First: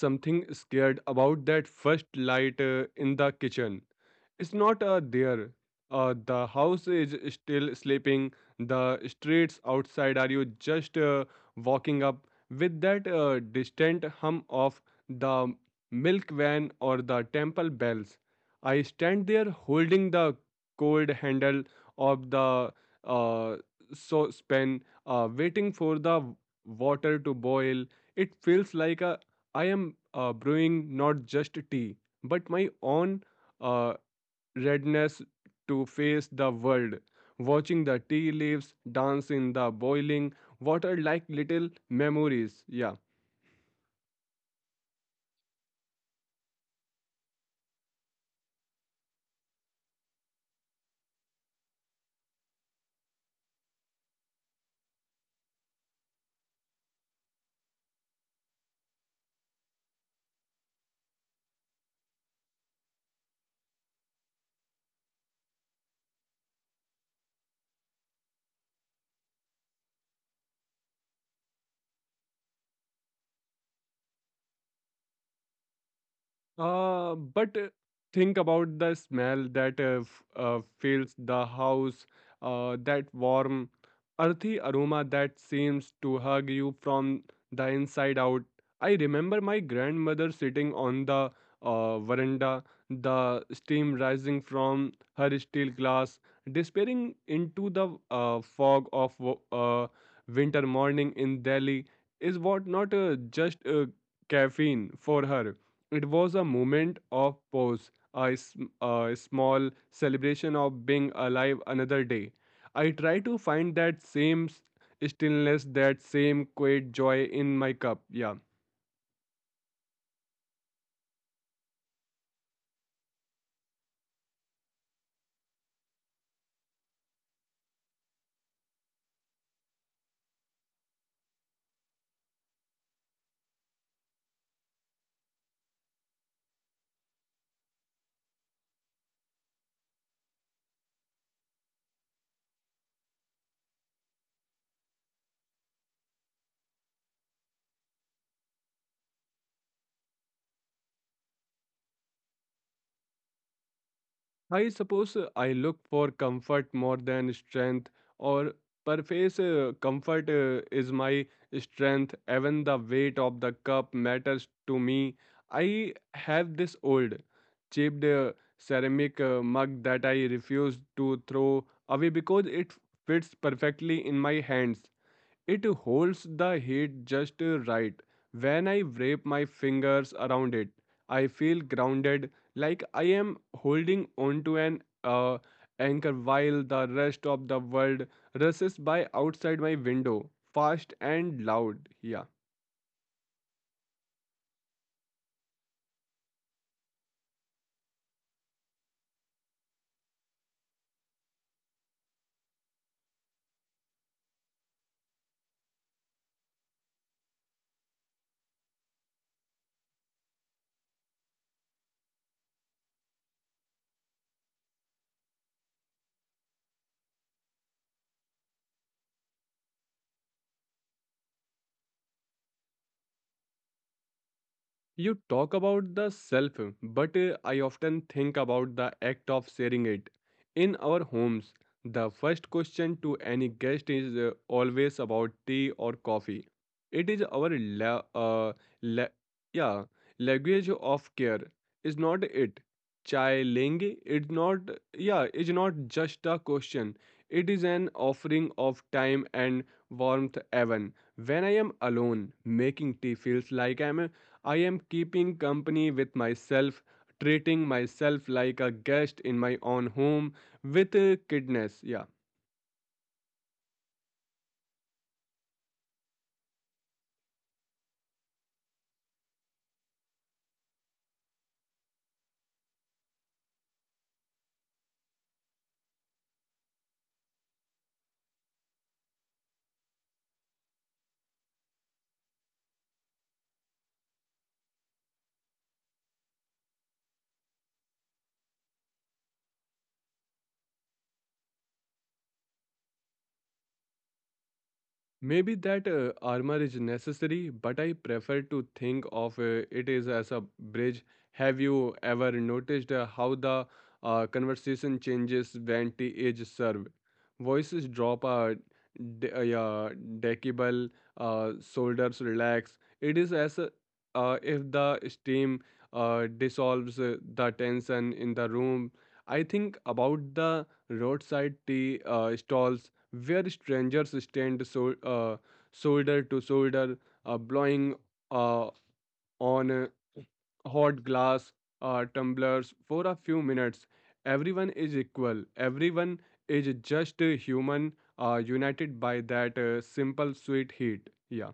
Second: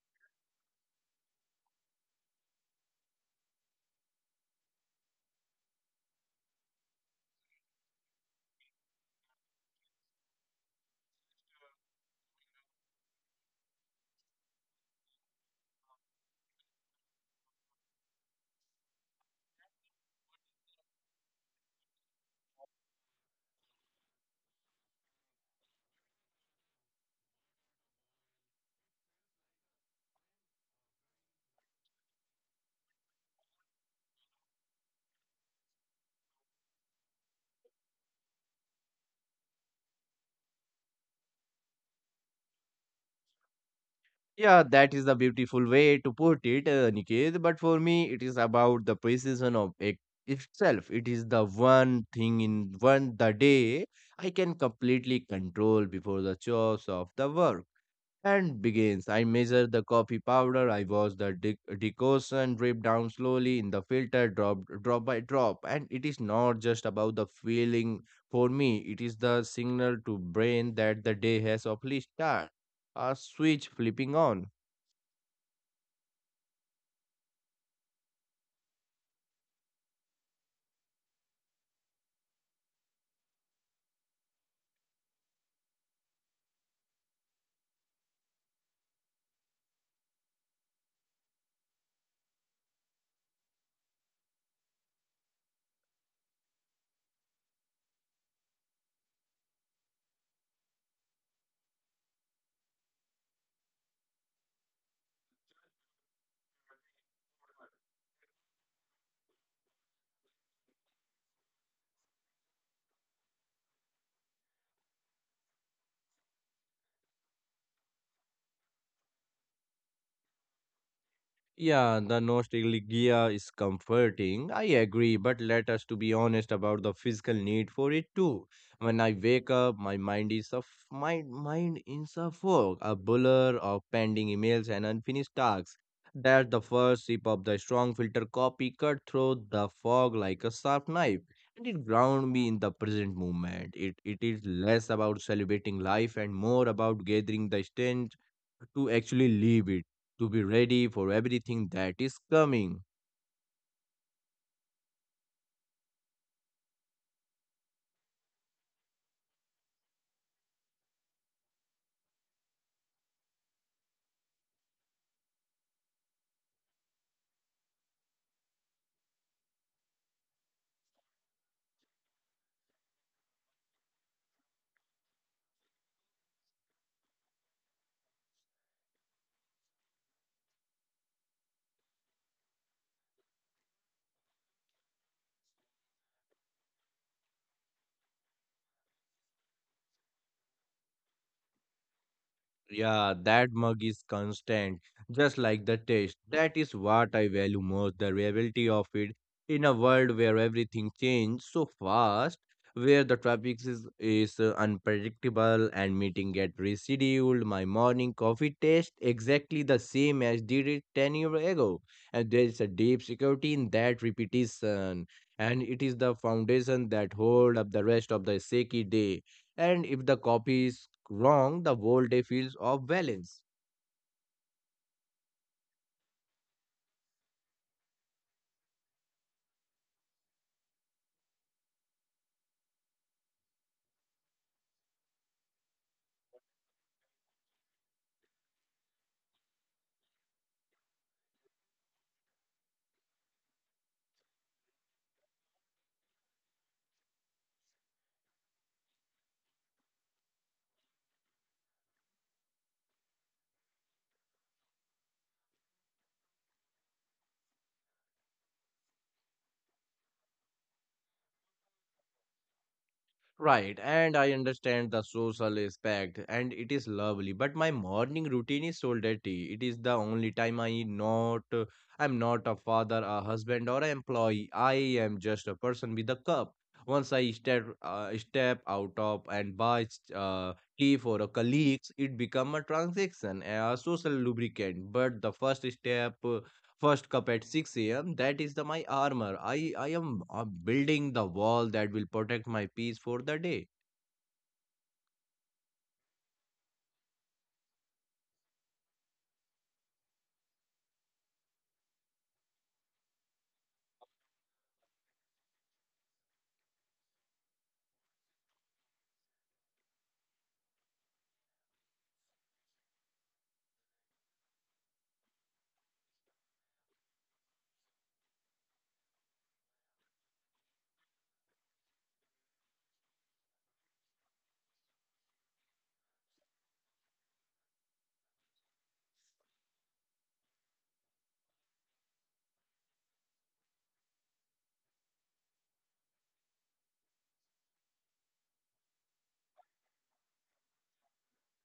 something scared about that first light in the kitchen. It's not there. The house is still sleeping. The streets outside are you just walking up with that distant hum of the milk van or the temple bells. I stand there holding the cold handle of the uh, saucepan, waiting for the water to boil. It feels like a I am brewing not just tea, but my own uh, readiness to face the world. Watching the tea leaves dance in the boiling water like little memories. Yeah. Yeah, that is the beautiful way to put it, Niket. But for me, it is about the precision of it itself. It is the one thing in one the day I can completely control before the chores of the work. And begins. I measure the coffee powder. I watch the decoction drip down slowly in the filter, drop by drop. And it is not just about the feeling for me. It is the signal to brain that the day has officially started. A switch flipping on. But think about the smell that fills the house, that warm, earthy aroma that seems to hug you from the inside out. I remember my grandmother sitting on the veranda, the steam rising from her steel glass, disappearing into the fog of winter morning in Delhi. Is what not just caffeine for her it was a moment of pause, a, a small celebration of being alive another day. I try to find that same stillness, that same quiet joy in my cup. Yeah. Yeah, the nostalgia is comforting. I agree, but let us to be honest about the physical need for it too. When I wake up, my mind in a fog, a blur of pending emails and unfinished tasks. That the first sip of the strong filter coffee cut through the fog like a sharp knife, and it ground me in the present moment. It is less about celebrating life and more about gathering the strength to actually live it to be ready for everything that is coming. I suppose I look for comfort more than strength, or perhaps comfort is my strength. Even the weight of the cup matters to me. I have this old, chipped ceramic mug that I refuse to throw away because it fits perfectly in my hands. It holds the heat just right. When I wrap my fingers around it, I feel grounded, like I am holding onto an anchor while the rest of the world rushes by outside my window, fast and loud. Yeah. Yeah, that mug is constant, just like the taste. That is what I value most the reality of it. In a world where everything changes so fast, where the traffic is unpredictable and meeting get rescheduled, my morning coffee tastes exactly the same as did it 10 years ago. And there is a deep security in that repetition and it is the foundation that hold up the rest of the shaky day. And if the copy is wrong, the whole day feels off balance. You talk about the self, but I often think about the act of sharing it. In our homes, the first question to any guest is always about tea or coffee. It is our la- yeah, language of care. Is not it? Chai lengi? It's not yeah. It's not just a question. It is an offering of time and warmth. Even when I am alone, making tea feels like I am keeping company with myself, treating myself like a guest in my own home with kindness. Yeah. Right, and I understand the social aspect and it is lovely, but my morning routine is so dirty. It is the only time I not I'm not a father, a husband, or an employee. I am just a person with a cup. Once I step out of and buy uh, tea for a colleagues, it become a transaction, a social lubricant. But the first step first cup at 6 a.m. That is the my armor. I am building the wall that will protect my peace for the day. Maybe that armor is necessary, but I prefer to think of it is as a bridge. Have you ever noticed how the conversation changes when tea is served? Voices drop a yeah, decibel, shoulders relax. It is as if the steam dissolves the tension in the room. I think about the roadside tea stalls where strangers stand so, shoulder to shoulder, blowing uh, on hot glass tumblers for a few minutes. Everyone is equal. Everyone is just a human, united by that simple sweet heat. Yeah.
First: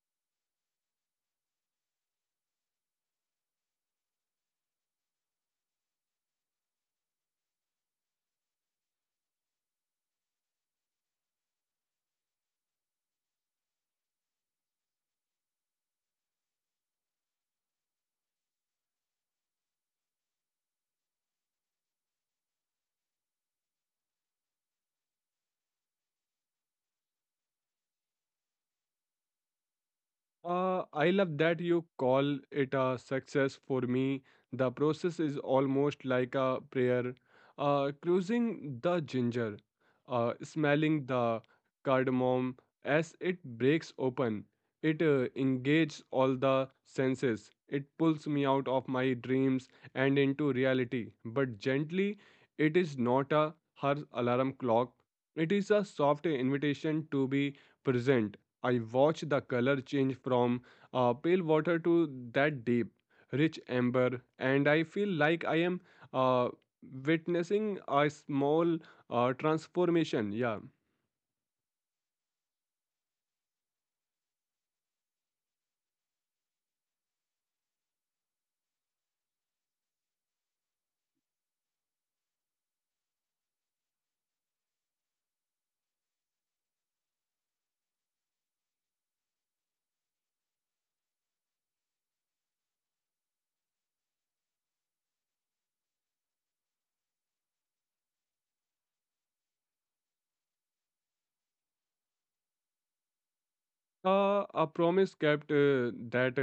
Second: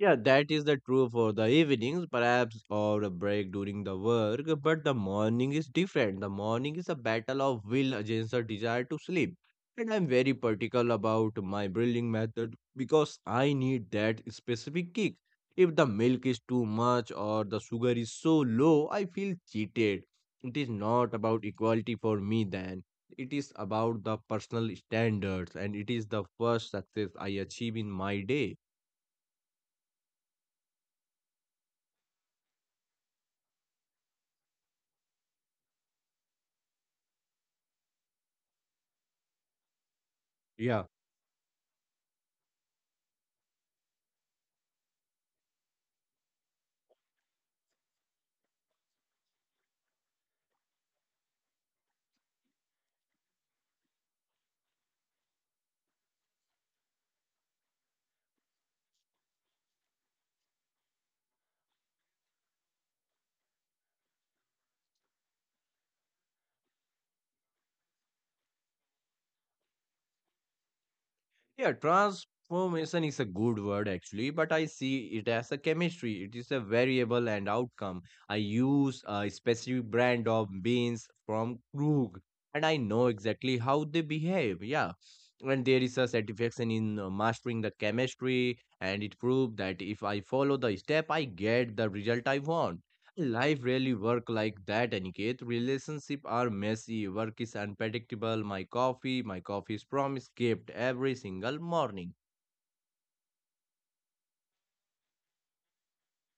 Yeah, that is the true for the evenings, perhaps, or a break during the work. But the morning is different. The morning is a battle of will against the desire to sleep. And I'm very particular about my brewing method because I need that specific kick. If the milk is too much or the sugar is so low, I feel cheated. It is not about equality for me then. It is about the personal standards, and it is the first success I achieve in my day. I love that you call it a success for me. The process is almost like a prayer. Cruising the ginger, Yeah. smelling the cardamom as it breaks open. It engages all the senses. It pulls me out of my dreams and into reality. But gently, it is not a harsh alarm clock. It is a soft invitation to be present I watched the color change from pale water to that deep, rich amber, and I feel like I am uh, witnessing a small transformation. Yeah. Yeah, transformation is a good word actually, but I see it as a chemistry. It is a variable and outcome. I use a specific brand of beans from Krug and I know exactly how they behave. Yeah. And there is a satisfaction in mastering the chemistry, and it proved that if I follow the step, I get the result I want. Life really work like that, Aniket. Relationship are messy, work is unpredictable. My coffee is promise kept every single morning. A promise kept uh, that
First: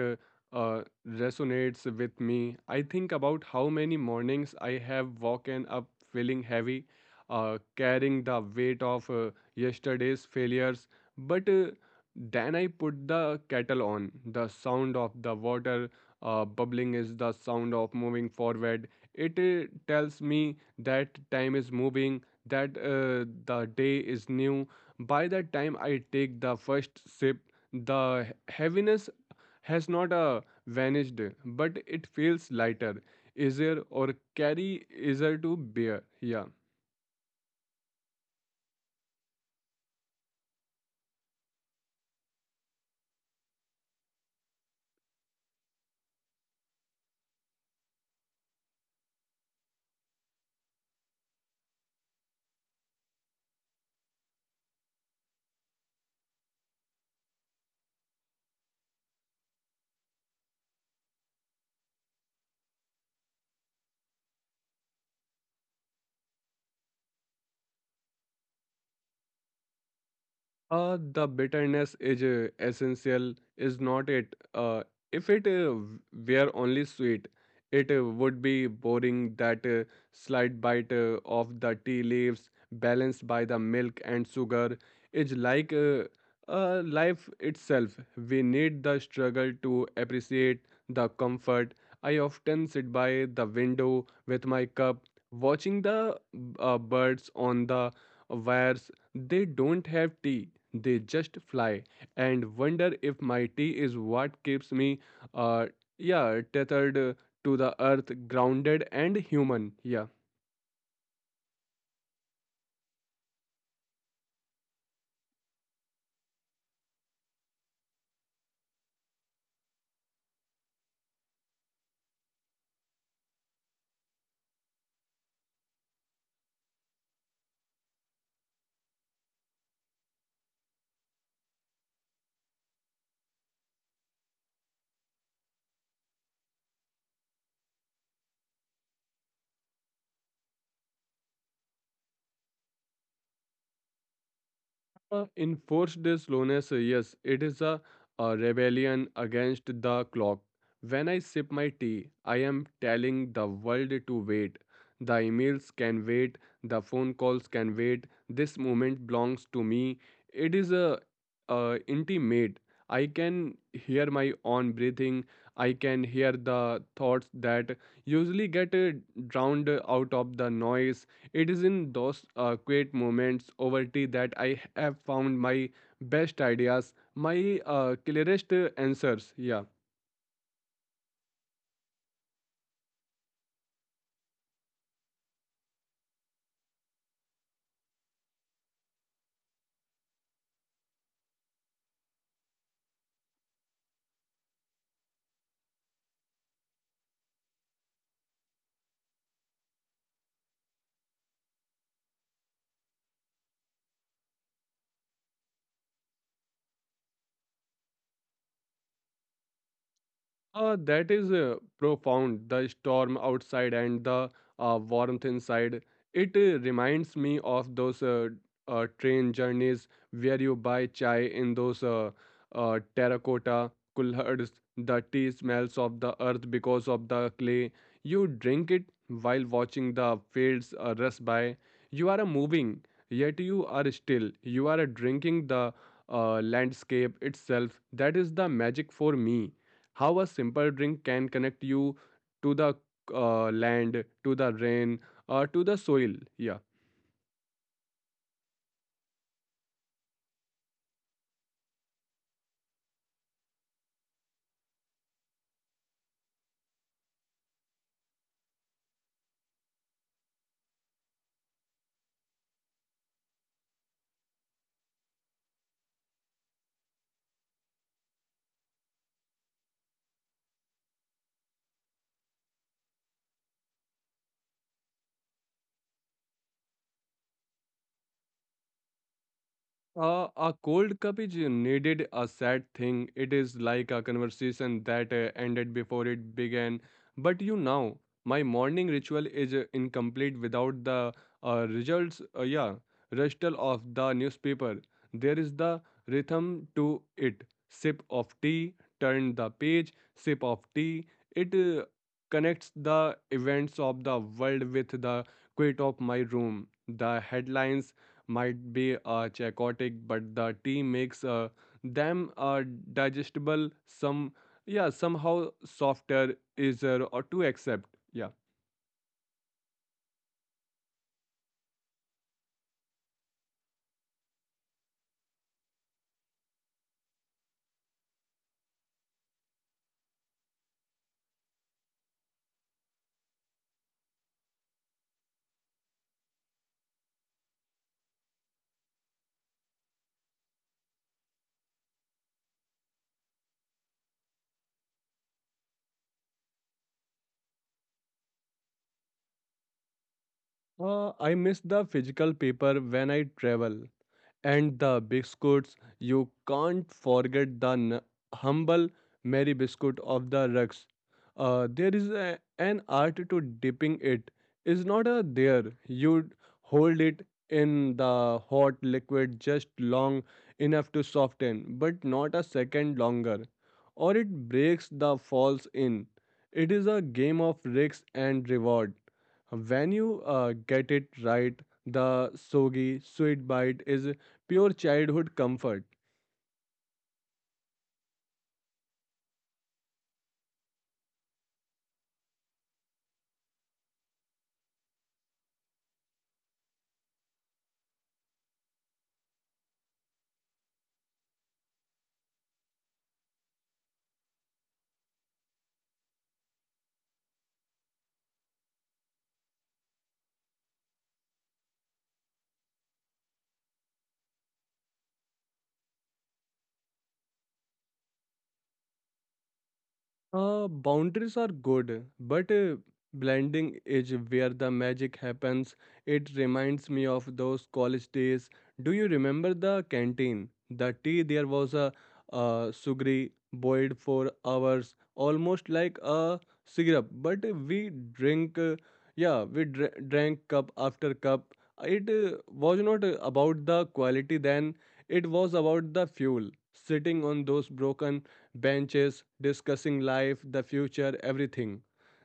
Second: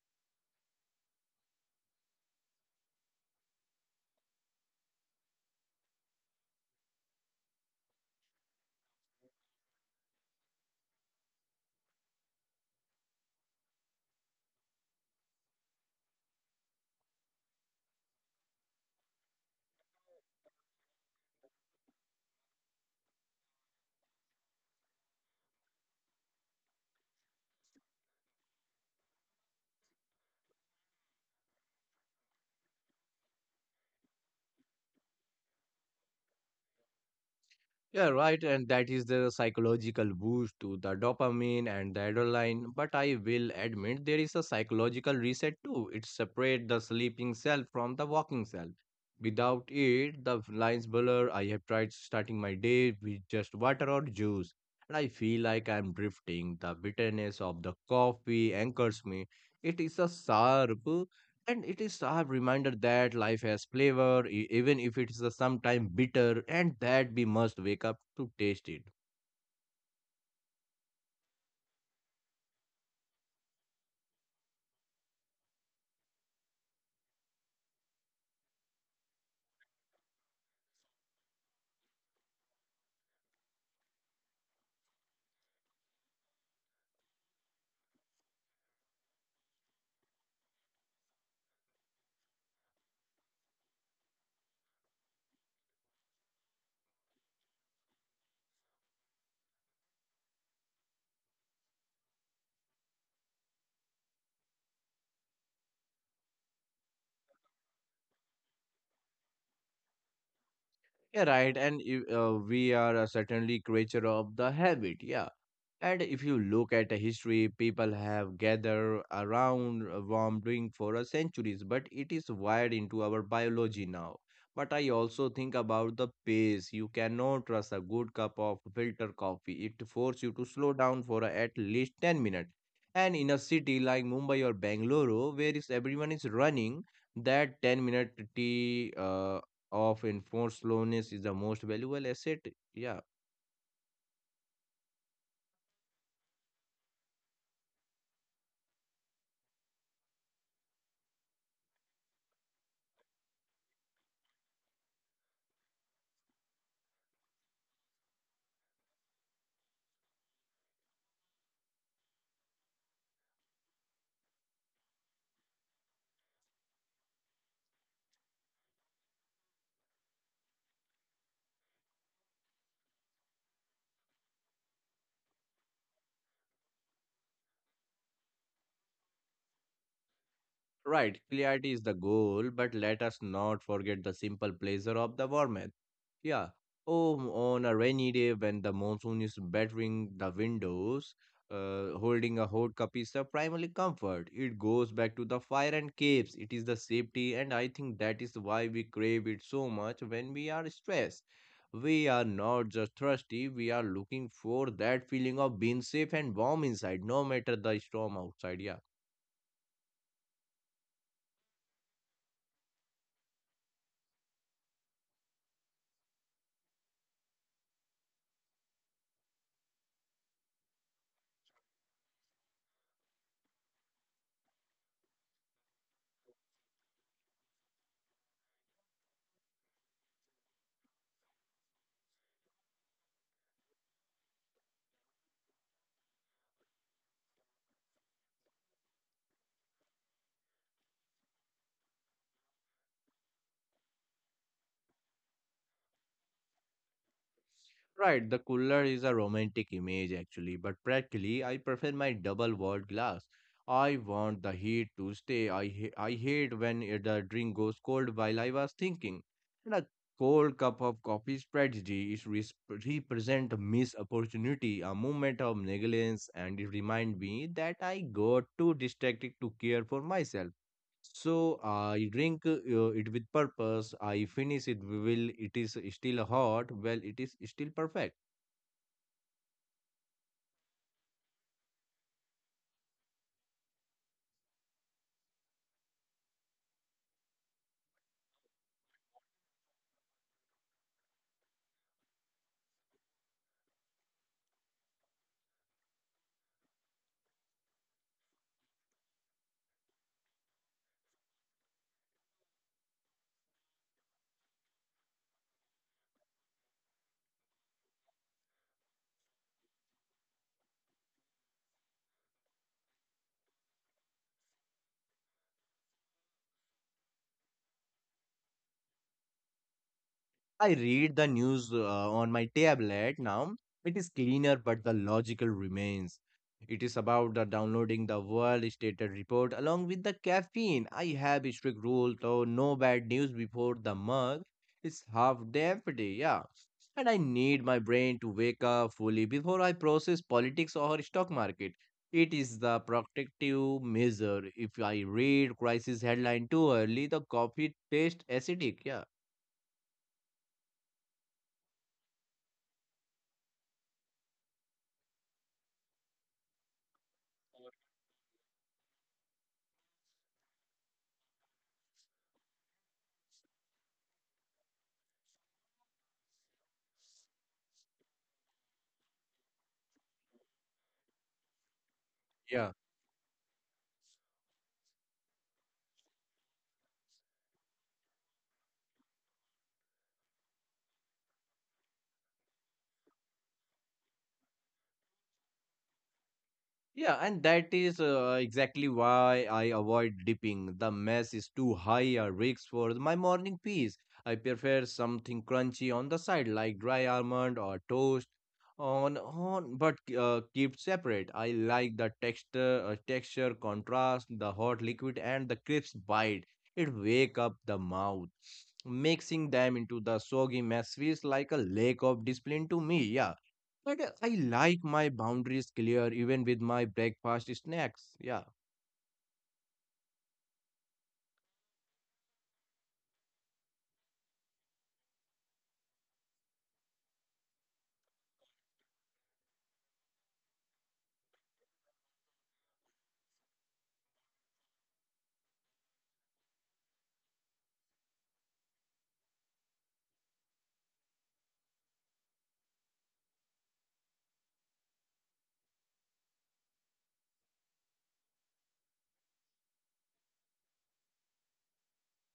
uh, uh, resonates with me. I think about how many mornings I have woken up feeling heavy, carrying the weight of yesterday's failures. But then I put the kettle on. The sound of the water bubbling is the sound of moving forward. It tells me that time is moving, that the day is new. By the time I take the first sip, the heaviness has not vanished, but it feels lighter, easier, or carry easier to bear. Yeah. Yeah, right. And that is the psychological boost to the dopamine and the adrenaline. But I will admit there is a psychological reset too. It separates the sleeping self from the walking self. Without it, the lines blur. I have tried starting my day with just water or juice. And I feel like I'm drifting. The bitterness of the coffee anchors me. It is a sharp and it is a reminder that life has flavor, even if it is a sometime bitter, and that we must wake up to taste it. The bitterness is essential, is not it? If it were only sweet, it would be boring. That slight bite of the tea leaves, balanced by the milk and sugar, is like life itself. We need the struggle to appreciate the comfort. I often sit by the window with my cup, watching the birds on the wires they don't have tea, they just fly and wonder if my tea is what keeps me, uh, yeah, tethered to the earth, grounded and human. Yeah. Yeah, right. And if, we are certainly creature of the habit. Yeah. And if you look at the history, people have gathered around a warm drink for a centuries, but it is wired into our biology now. But I also think about the pace. You cannot trust a good cup of filter coffee. It forces you to slow down for at least 10 minutes. And in a city like Mumbai or Bangalore, where is everyone is running, that 10 minute tea of enforced slowness is the most valuable asset yeah. Enforced slowness, yes, it is a rebellion against the clock. When I sip my tea, I am telling the world to wait. The emails can wait, the phone calls can wait. This moment belongs to me. It is a intimate. I can hear my own breathing. I can hear the thoughts that usually get drowned out of the noise it is in those quiet moments over tea that I have found my best ideas, my clearest answers. Yeah. Right, clarity is the goal, but let us not forget the simple pleasure of the warmth. Yeah. Oh, on a rainy day when the monsoon is battering the windows, holding a hot cup is a primary comfort. It goes back to the fire and caves. It is the safety, and I think that is why we crave it so much when we are stressed. We are not just thirsty, we are looking for that feeling of being safe and warm inside, no matter the storm outside. Yeah. That is profound. The storm outside and the warmth inside. It reminds me of those train journeys where you buy chai in those terracotta kulhards. The tea smells of the earth because of the clay. You drink it while watching the fields rust by. You are moving, yet you are still. You are drinking the landscape itself. That is the magic for me. How a simple drink can connect you to the land, to the rain, or to the soil. Yeah. Right, the cooler is a romantic image actually, but practically I prefer my double walled glass. I want the heat to stay. I hate when the drink goes cold while I was thinking. And a cold cup of coffee strategy is represent a missed opportunity, a moment of negligence, and it remind me that I got too distracted to care for myself. So I drink it with purpose. I finish it will. It is still hot. Well, it is still perfect. A cold cup is needed a sad thing. It is like a conversation that ended before it began. But you now, my morning ritual is incomplete without the results. Yeah, rustle of the newspaper. There is the rhythm to it. Sip of tea, turn the page. Sip of tea. It connects the events of the world with the quiet of my room. The headlines might be chaotic, but the tea makes them digestible. Some yeah somehow softer, easier or to accept. Yeah, I read the news on my tablet now. It is cleaner, but the logical remains. It is about the downloading the world stated report along with the caffeine. I have a strict rule though no bad news before the mug. It's half empty, yeah. And I need my brain to wake up fully before I process politics or stock market. It is the protective measure. If I read crisis headline too early, the coffee tastes acidic. Yeah. I miss the physical paper when I travel. And the biscuits you can't forget the humble mary biscuit of the rugs. There is an art to dipping it. It is not a there you hold it in the hot liquid just long enough to soften but not a Yeah. second longer or it breaks the falls in it is a game of risk and reward when you get it right the soggy sweet bite is pure childhood comfort. Yeah, and that is exactly why I avoid dipping. The mess is too high a risk for my morning peace. I prefer something crunchy on the side, like dry almond or toast. On, but keep separate. I like the texture, texture contrast, the hot liquid, and the crisp bite. It wake up the mouth. Mixing them into the soggy mess feels like a lack of discipline to me. Yeah. But I like my boundaries clear even with my breakfast snacks. Yeah. Boundaries are good, but blending is where the magic happens. It reminds me of those college days. Do you remember the canteen? The tea there was a sugary boiled for hours, almost like a syrup. But we drank cup after cup. It was not about the quality then. It was about the fuel. Sitting on those broken benches, discussing life, the future, everything.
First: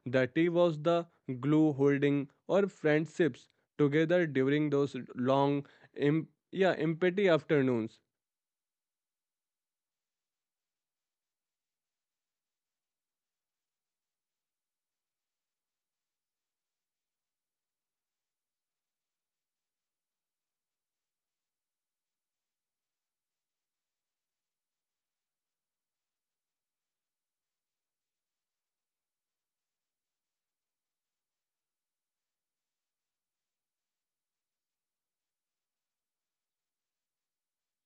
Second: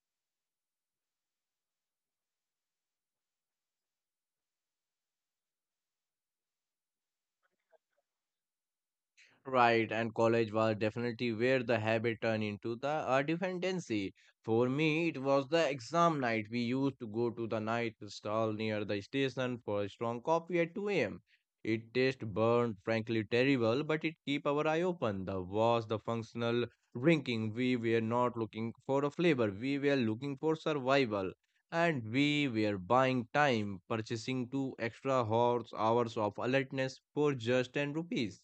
The tea was the glue holding our friendships together during those long, yeah, empty afternoons. Right, and college was definitely where the habit turned into the dependency. For me, it was the exam night. We used to go to the night stall near the station for a strong coffee at 2 a.m. It taste burned, frankly terrible, but it keep our eye open. The was the functional drinking. We were not looking for a flavor. We were looking for survival. And we were buying time, purchasing two extra horse hours of alertness for just 10 rupees.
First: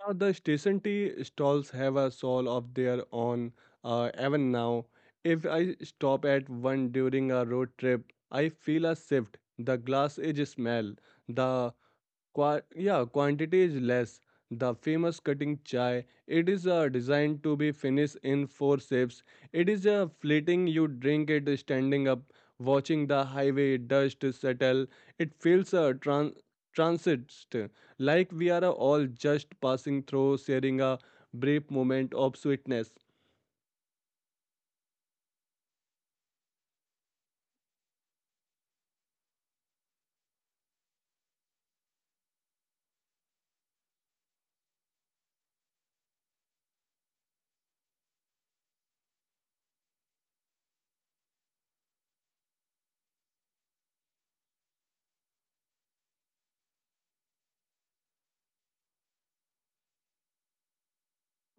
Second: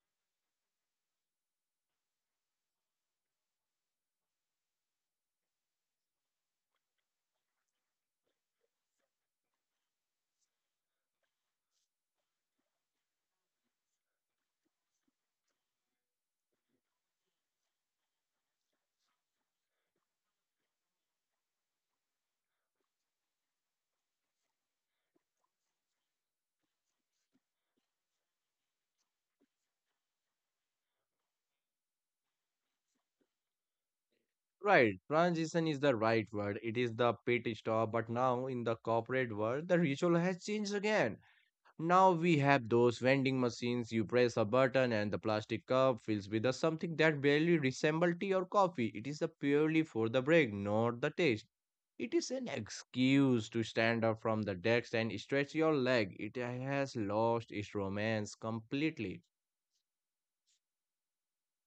Now the station tea stalls have a soul of their own. Even now, if I stop at one during a road trip, I feel a shift. The glass is smell, the yeah, quantity is less. The famous cutting chai, it is designed to be finished in four sips. It is a fleeting, you drink it standing up, watching the highway dust settle. It feels a transit, like we are all just passing through, sharing a brief moment of sweetness. Right, transition is the right word. It is the pit stop, but now in the corporate world, the ritual has changed again. Now we have those vending machines. You press a button, and the plastic cup fills with the something that barely resembles tea or coffee. It is the purely for the break, not the taste. It is an excuse to stand up from the desk and stretch your leg. It has lost its romance completely.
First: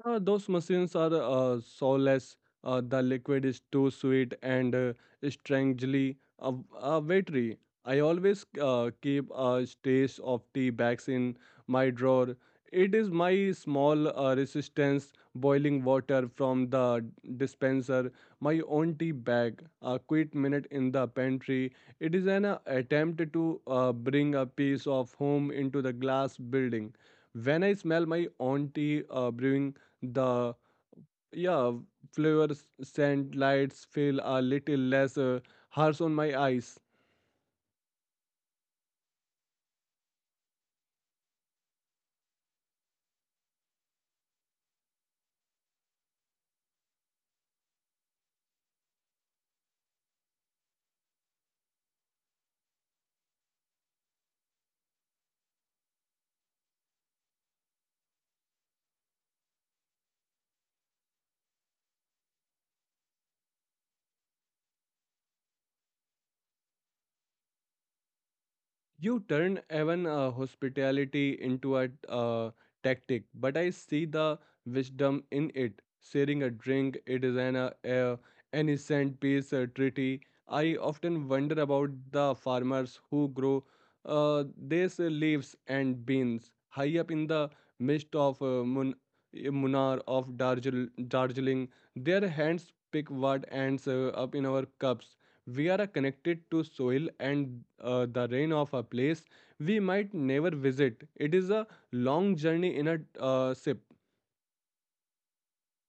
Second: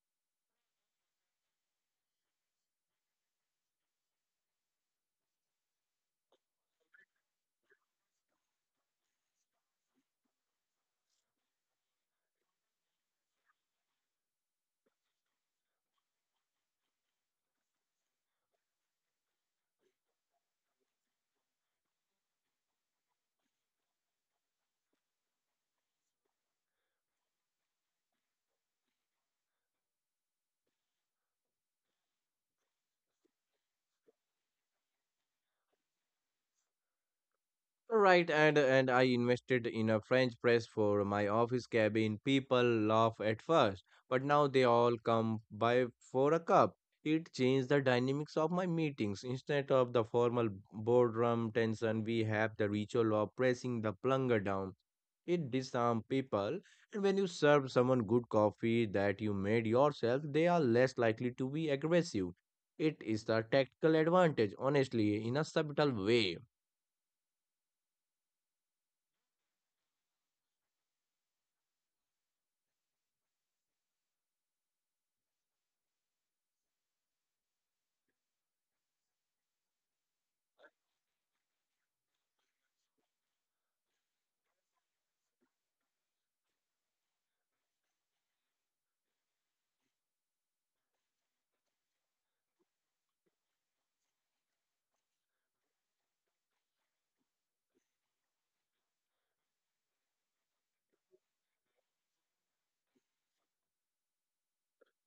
Those machines are soulless. The liquid is too sweet and strangely watery. I always keep a stash of tea bags in my drawer. It is my small resistance boiling water from the dispenser, my own tea bag, a quick minute in the pantry. It is an attempt to bring a piece of home into the glass building. When I smell my own tea brewing, the yeah, flavor scent lights feel a little less harsh on my eyes. Right, and I invested in a French press for my office cabin. People laugh at first, but now they all come by for a cup. It changed the dynamics of my meetings. Instead of the formal boardroom tension, we have the ritual of pressing the plunger down. It disarms people, and when you serve someone good coffee that you made yourself, they are less likely to be aggressive. It is the tactical advantage, honestly, in a subtle way. You turn even hospitality into a tactic, but I see the wisdom in it. Sharing a drink, it is an innocent peace treaty. I often wonder about the farmers who grow these leaves and beans high up in the midst of Munnar of Darjeeling. Their hands pick what ends up in our cups we are connected to soil and the rain of a place we might never visit. It is a long journey in a ship.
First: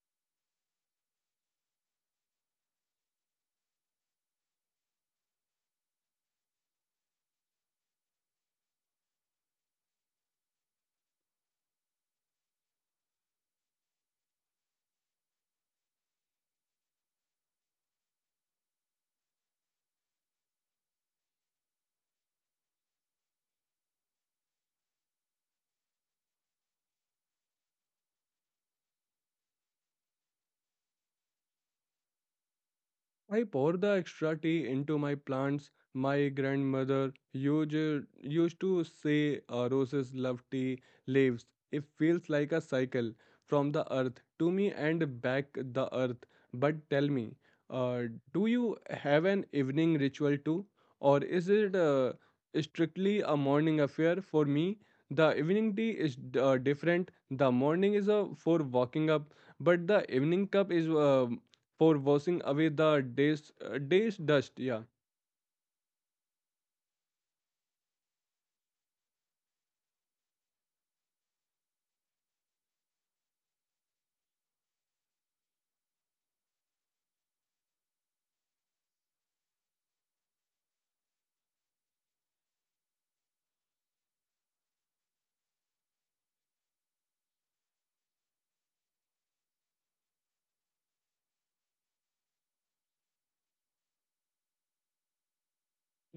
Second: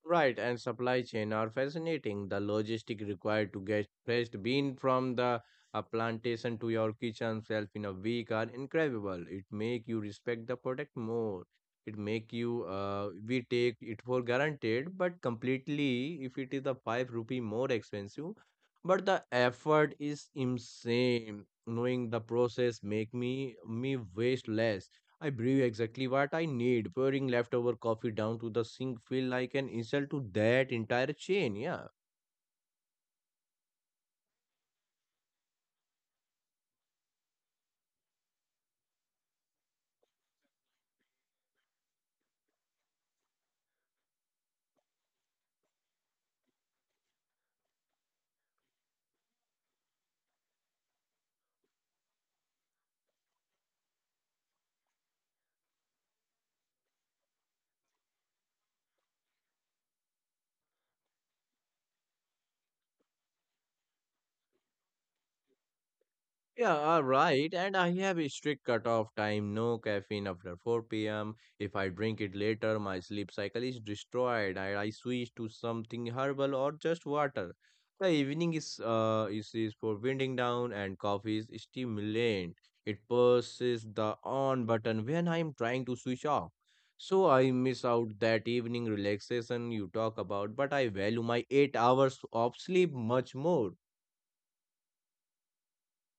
Right, and supply chain are fascinating. The logistic required to get fresh bean from the plantation to your kitchen shelf in a week are incredible. It make you respect the product more. It make you we take it for granted, but completely if it is a 5 rupee more expensive, but the effort is insane. Knowing the process make me waste less. I brew exactly what I need. Pouring leftover coffee down to the sink feel like an insult to that entire chain. Yeah. I pour the extra tea into my plants. My grandmother used to say roses love tea leaves. It feels like a cycle from the earth to me and back the earth. But tell me, uh, do you have an evening ritual too? Or is it strictly a morning affair for me? The evening tea is different. The morning is for walking up, but the evening cup is for washing away the day's dust. Yeah. Yeah, right. And I have a strict cutoff time, no caffeine after 4 p.m. If I drink it later, my sleep cycle is destroyed. I switch to something herbal or just water. The evening is for winding down and coffee is stimulant. It pushes the on button when I'm trying to switch off. So I miss out that evening relaxation you talk about, but I value my 8 hours of sleep much more.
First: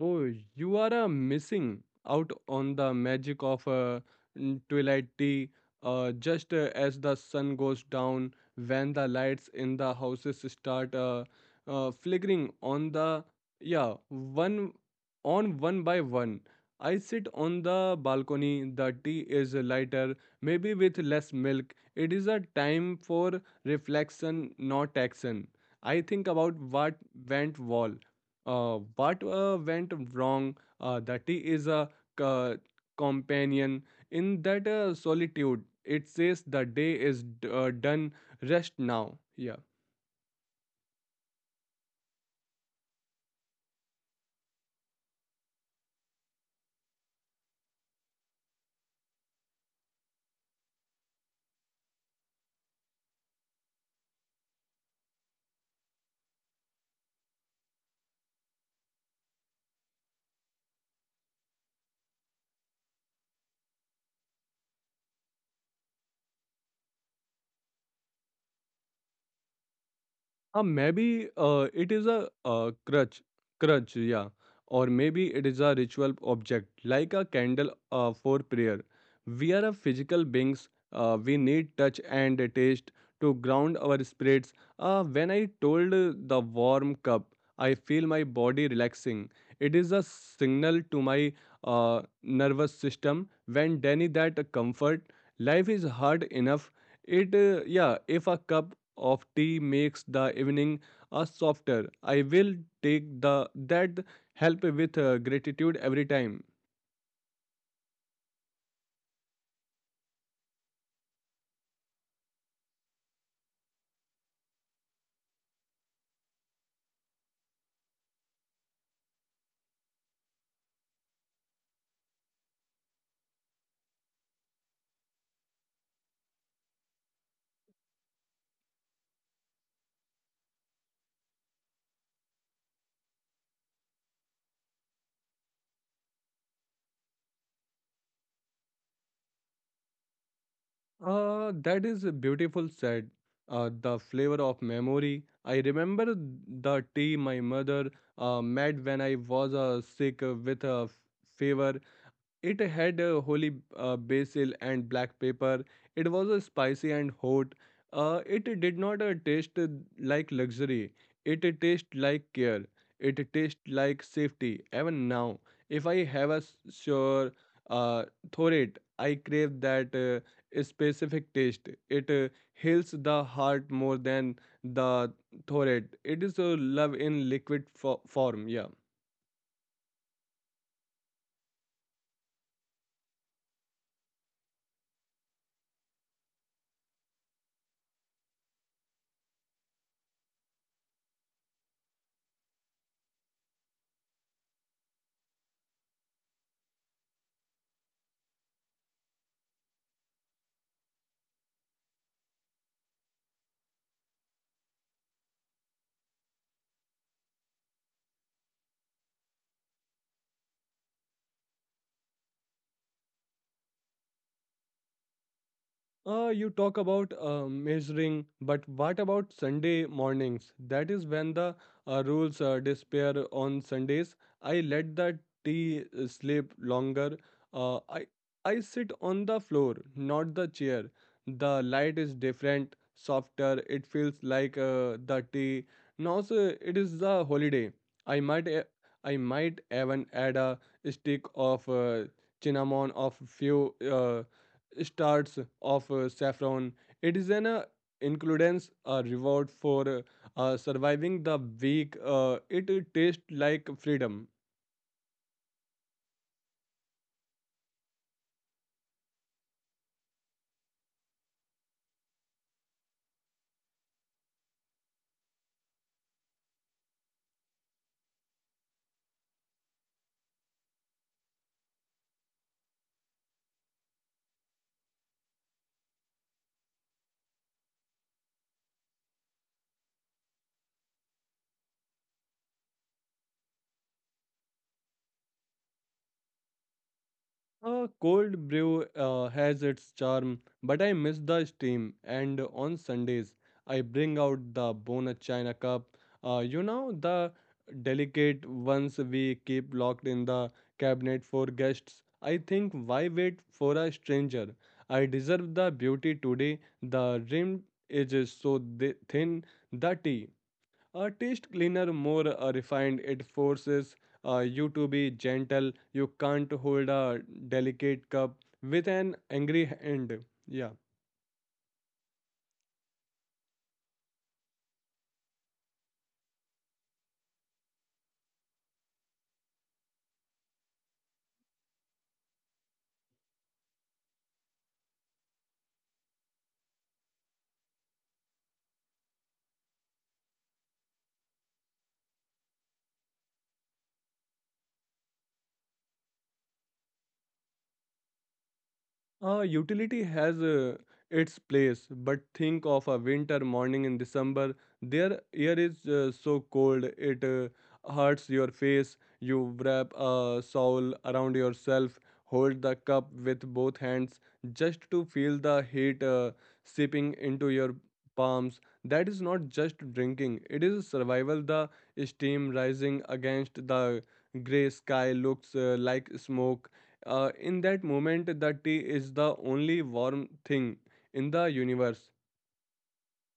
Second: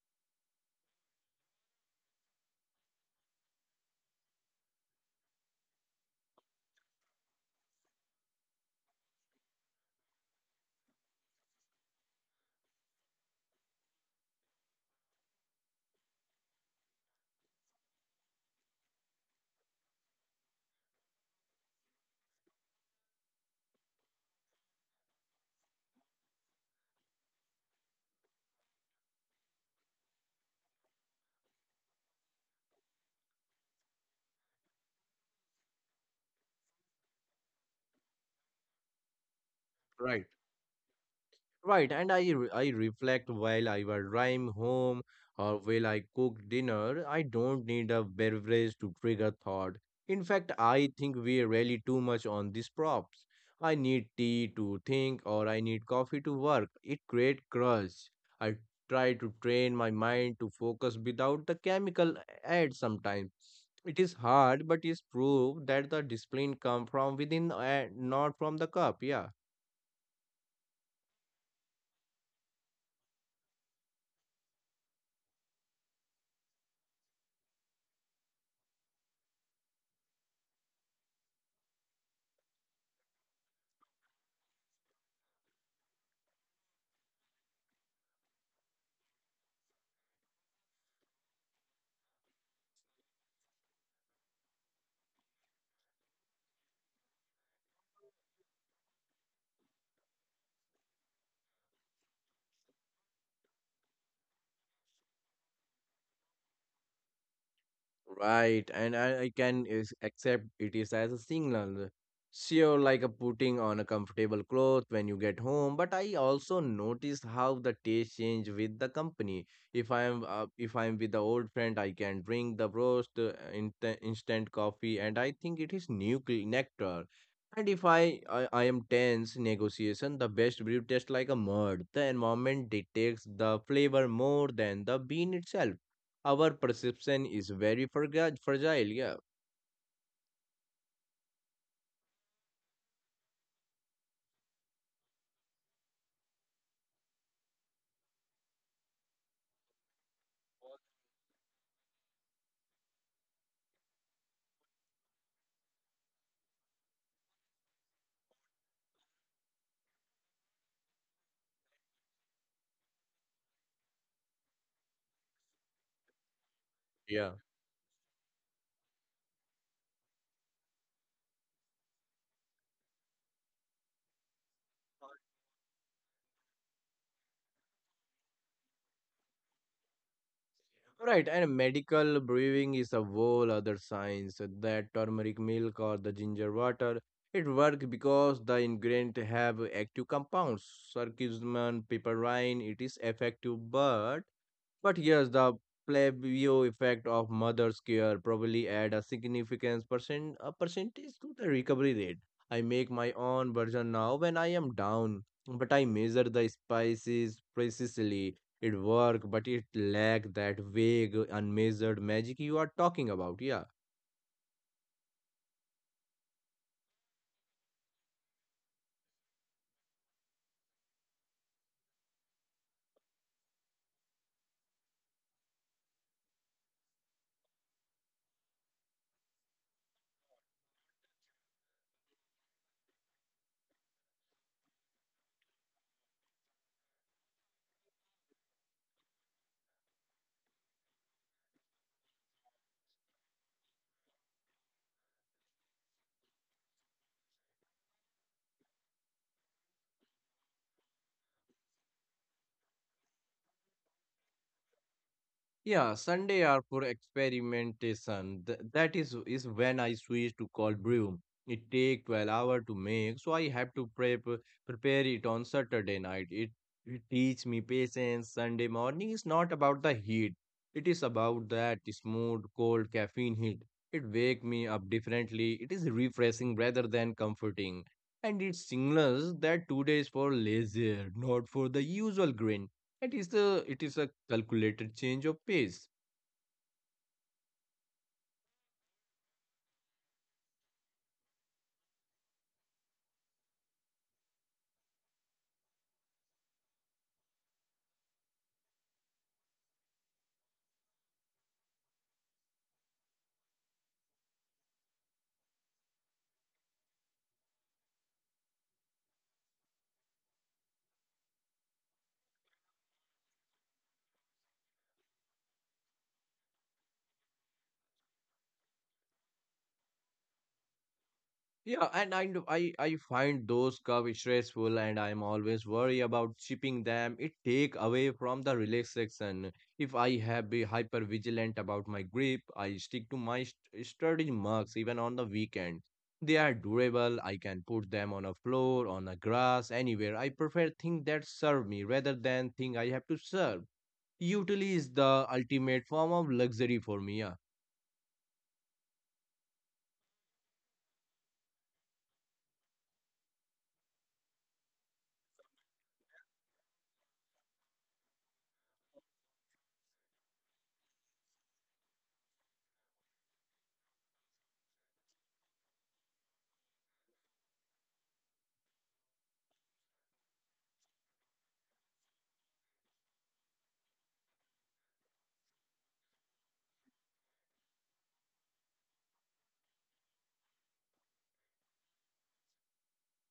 Oh, you are missing out on the magic of a twilight tea. Just as the sun goes down, when the lights in the houses start flickering on the, yeah, one by one. I sit on the balcony. The tea is lighter, maybe with less milk. It is a time for reflection, not action. I think about what went well, what went wrong? That he is a co- companion in that solitude. It says the day is done. Rest now. Yeah. Right. Right, and I reflect while I was driving home or while I cook dinner. I don't need a beverage to trigger thought. In fact, I think we rely too much on these props. I need tea to think or I need coffee to work. It creates crush. I try to train my mind to focus without the chemical aid. Sometimes. It is hard, but it's proof that the discipline come from within and not from the cup. Yeah. Maybe it is a crutch, yeah, or maybe it is a ritual object like a candle for prayer. We are a physical beings. We need touch and taste to ground our spirits. When I told the warm cup, I feel my body relaxing. It is a signal to my nervous system when Danny that comfort. Life is hard enough. It, yeah, if a cup of tea makes the evening a softer. I will take the that help with gratitude every time. Right, and I can is- accept it is as a signal. Sure, like a putting on a comfortable cloth when you get home, but I also noticed how the taste change with the company. If I am with the old friend, I can drink the roast instant coffee, and I think it is new cl- nectar. And if I am tense negotiation, the best brew tastes like a mud. The environment detects the flavor more than the bean itself. Our perception is very fragile. Yeah. That is beautiful said. The flavor of memory. I remember the tea my mother made when I was sick with a fever. It had a holy basil and black pepper. It was spicy and hot. It did not taste like luxury. It tasted like care. It tasted like safety. Even now, if I have a Yeah. Sure uh, thorate, I crave that specific taste. It heals the heart more than the thorate. It is love in liquid form. Yeah. Right, and medical brewing is a whole other science. That turmeric milk or the ginger water, it work because the ingredient have active compounds. Circumcision piperine, it is effective but yes, the plebeo effect of mother's care probably add a significant percent a percentage to the recovery rate. I make my own version now when I am down, but I measure the spices precisely. It work, but it lack that vague, unmeasured magic you are talking about. Yeah. You talk about measuring, but what about Sunday mornings? That is when the rules disappear on Sundays. I let the tea sleep longer. Uh, I I sit on the floor, not the chair. The light is different, softer. It feels like the tea. Now so it is the holiday. I might e- I might even add a stick of cinnamon of few. Uh, Starts of saffron. It is an includes a reward for surviving the week. It tastes like freedom. Yeah, Sunday are for experimentation. That is when I switch to cold brew. It take 12 hour to make, so I have to prepare it on Saturday night. It teach me patience. Sunday morning is not about the heat. It is about that smooth cold caffeine hit. It wake me up differently. It is refreshing rather than comforting, and it signals that today is for leisure, not for the usual grind. It is a calculated change of pace. A cold brew has its charm, but I miss the steam. And on Sundays, I bring out the Bona China cup. The delicate ones we keep locked in the cabinet for guests. I think, why wait for a stranger? I deserve the beauty today. The rim is so thin, the tea. A taste cleaner, more refined, it forces you to be gentle. You can't hold a delicate cup with an angry hand. Yeah. Yeah, and I know- I find those curves stressful, and I'm always worried about shipping them. It take away from the relaxation. If I have be hyper vigilant about my grip, I stick to my st- sturdy marks even on the weekend. They are durable. I can put them on a floor, on a grass, anywhere. I prefer things that serve me rather than things I have to serve. Utility is the ultimate form of luxury for me. Yeah. Utility has its place, but think of a winter morning in December. Their air is so cold, it hurts your face. You wrap a shawl around yourself, hold the cup with both hands just to feel the heat seeping into your palms. That is not just drinking, it is survival. The steam rising against the gray sky looks like smoke. In that moment, the tea is the only warm thing in the universe.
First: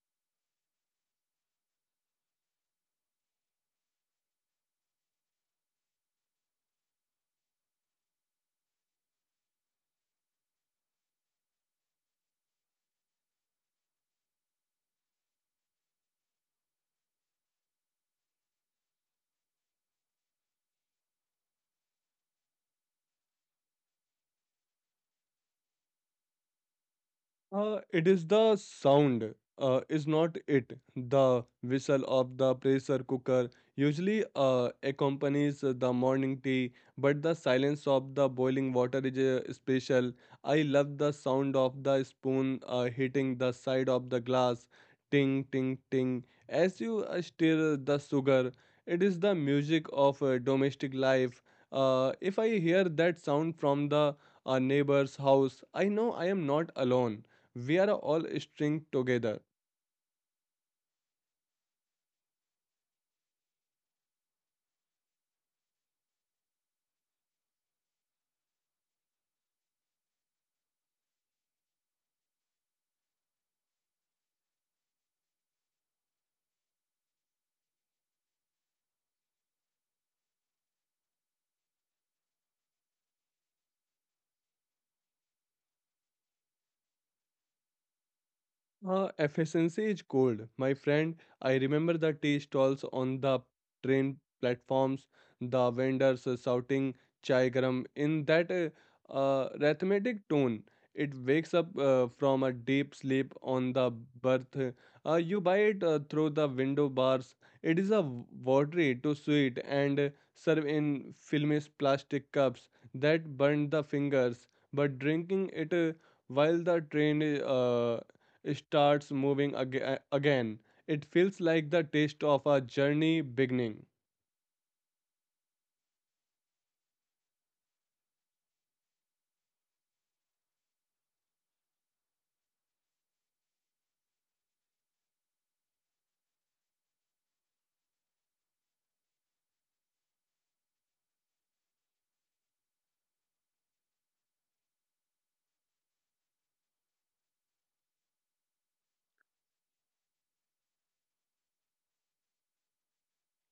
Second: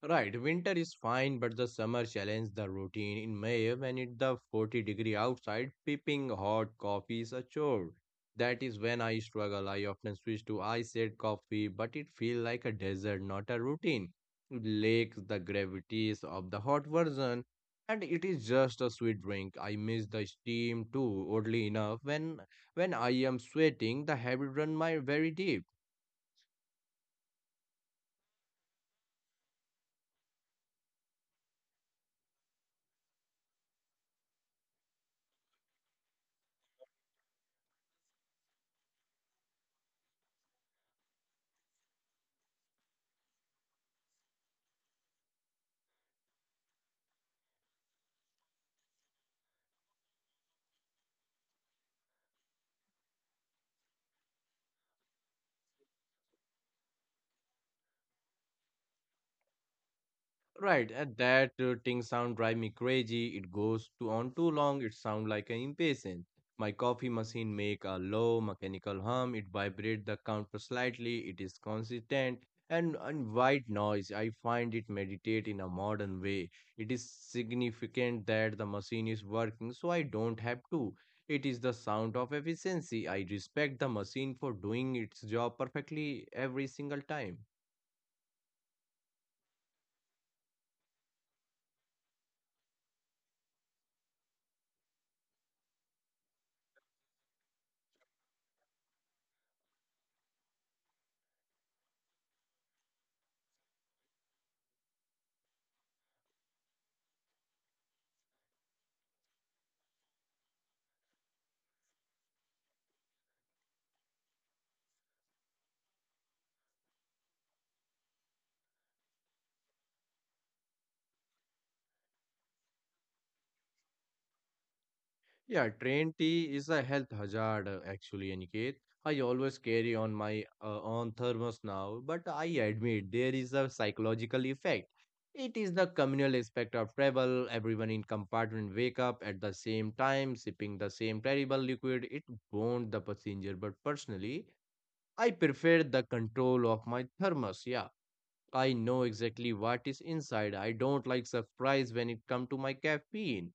Right, winter is fine, but the summer challenged the routine. In May, when it's the 40-degree outside, sipping hot coffee is a chore. That is when I struggle. I often switch to iced coffee, but it feels like a desert, not a routine. It lacks the gravities of the hot version, and it is just a sweet drink. I miss the steam too. Oddly enough, when I am sweating, the habit run my very deep. It is the sound, is not it. The whistle of the pressure cooker usually accompanies the morning tea, but the silence of the boiling water is special. I love the sound of the spoon hitting the side of the glass, ting, ting, ting, as you stir the sugar. It is the music of domestic life. If I hear that sound from the neighbor's house, I know I am not alone. We are all string together. Right, and that ting sound drive me crazy. It goes to on too long. It sound like an impatient. My coffee machine make a low mechanical hum. It vibrate the counter slightly. It is consistent and white noise. I find it meditate in a modern way. It is significant that the machine is working, so I don't have to. It is the sound of efficiency. I respect the machine for doing its job perfectly every single time. Efficiency is gold, my friend. I remember the tea stalls on the train platforms, the vendors shouting chai garam in that rhythmic tone. It wakes up from a deep sleep on the berth. You buy it through the window bars. It is a watery to sweet and serve in filmish plastic cups that burn the fingers. But drinking it while the train starts moving again. It feels like the taste of a journey beginning. Yeah, train tea is a health hazard actually, Aniket. I always carry on my own thermos now, but I admit there is a psychological effect. It is the communal aspect of travel. Everyone in compartment wake up at the same time, sipping the same terrible liquid. It bonds the passenger, but personally, I prefer the control of my thermos. Yeah, I know exactly what is inside. I don't like surprise when it come to my caffeine.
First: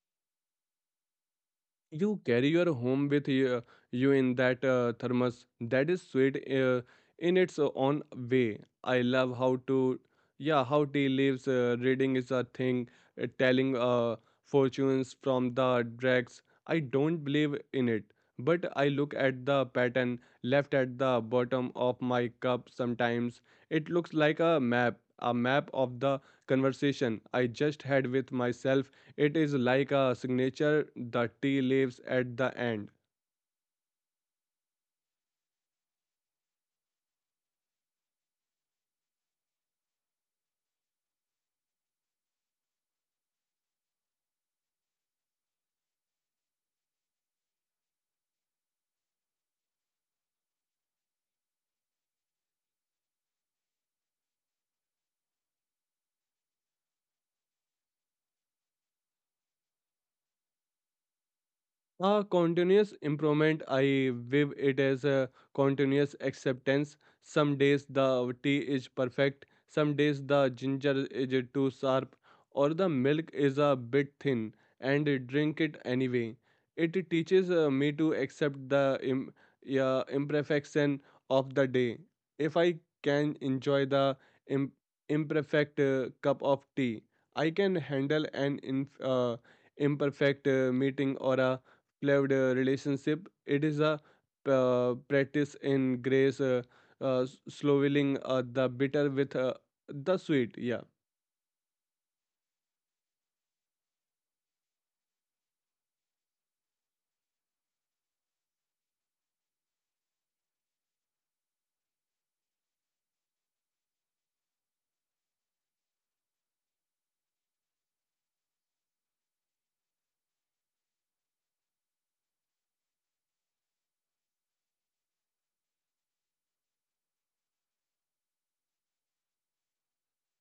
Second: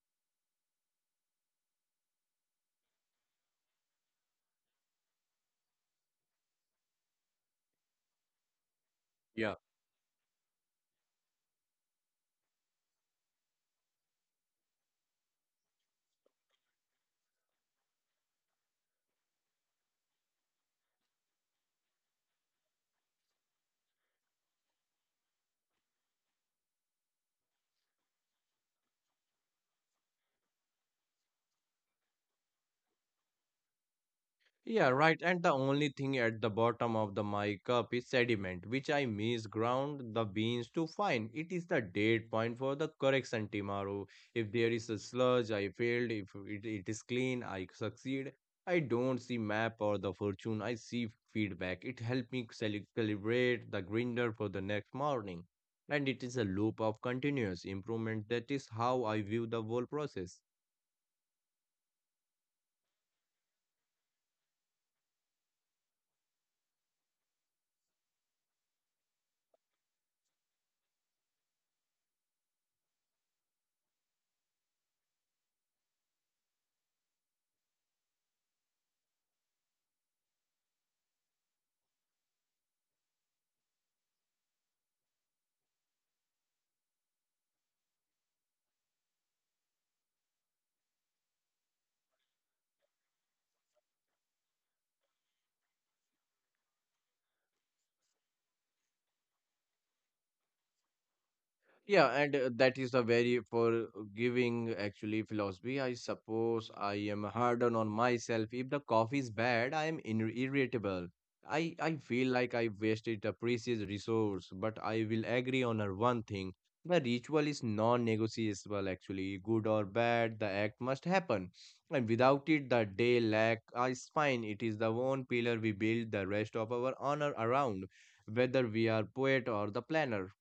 You carry your home with you, you in that thermos. That is sweet in its own way. I love yeah, how tea leaves reading is a thing. Telling fortunes from the dregs. I don't believe in it, but I look at the pattern left at the bottom of my cup. Sometimes it looks like a map of the conversation I just had with myself. It is like a signature the tea leaves at the end. Yeah, right. And the only thing at the bottom of the my cup is sediment, which I misground the beans to find. It is the date point for the correction tomorrow. If there is a sludge, I failed. If it is clean, I succeed. I don't see map or the fortune. I see feedback. It helped me cali- calibrate the grinder for the next morning. And it is a loop of continuous improvement. That is how I view the whole process. Continuous improvement, I view it as a continuous acceptance. Some days the tea is perfect, some days the ginger is too sharp, or the milk is a bit thin, and drink it anyway. It teaches me to accept the yeah, imperfection of the day. If I can enjoy the Im- imperfect cup of tea, I can handle an imperfect meeting or a loved relationship. It is a practice in grace, uh, swallowing the bitter with the sweet. Yeah. Yeah, and that is a very forgiving actually philosophy. I suppose I am hard on myself. If the coffee is bad, I am in irritable. I feel like I wasted a precious resource, but I will agree on her one thing. The ritual is non-negotiable actually. Good or bad, the act must happen. And without it, the day lack is fine. It is the one pillar we build the rest of our honor around, whether we are poet or the planner.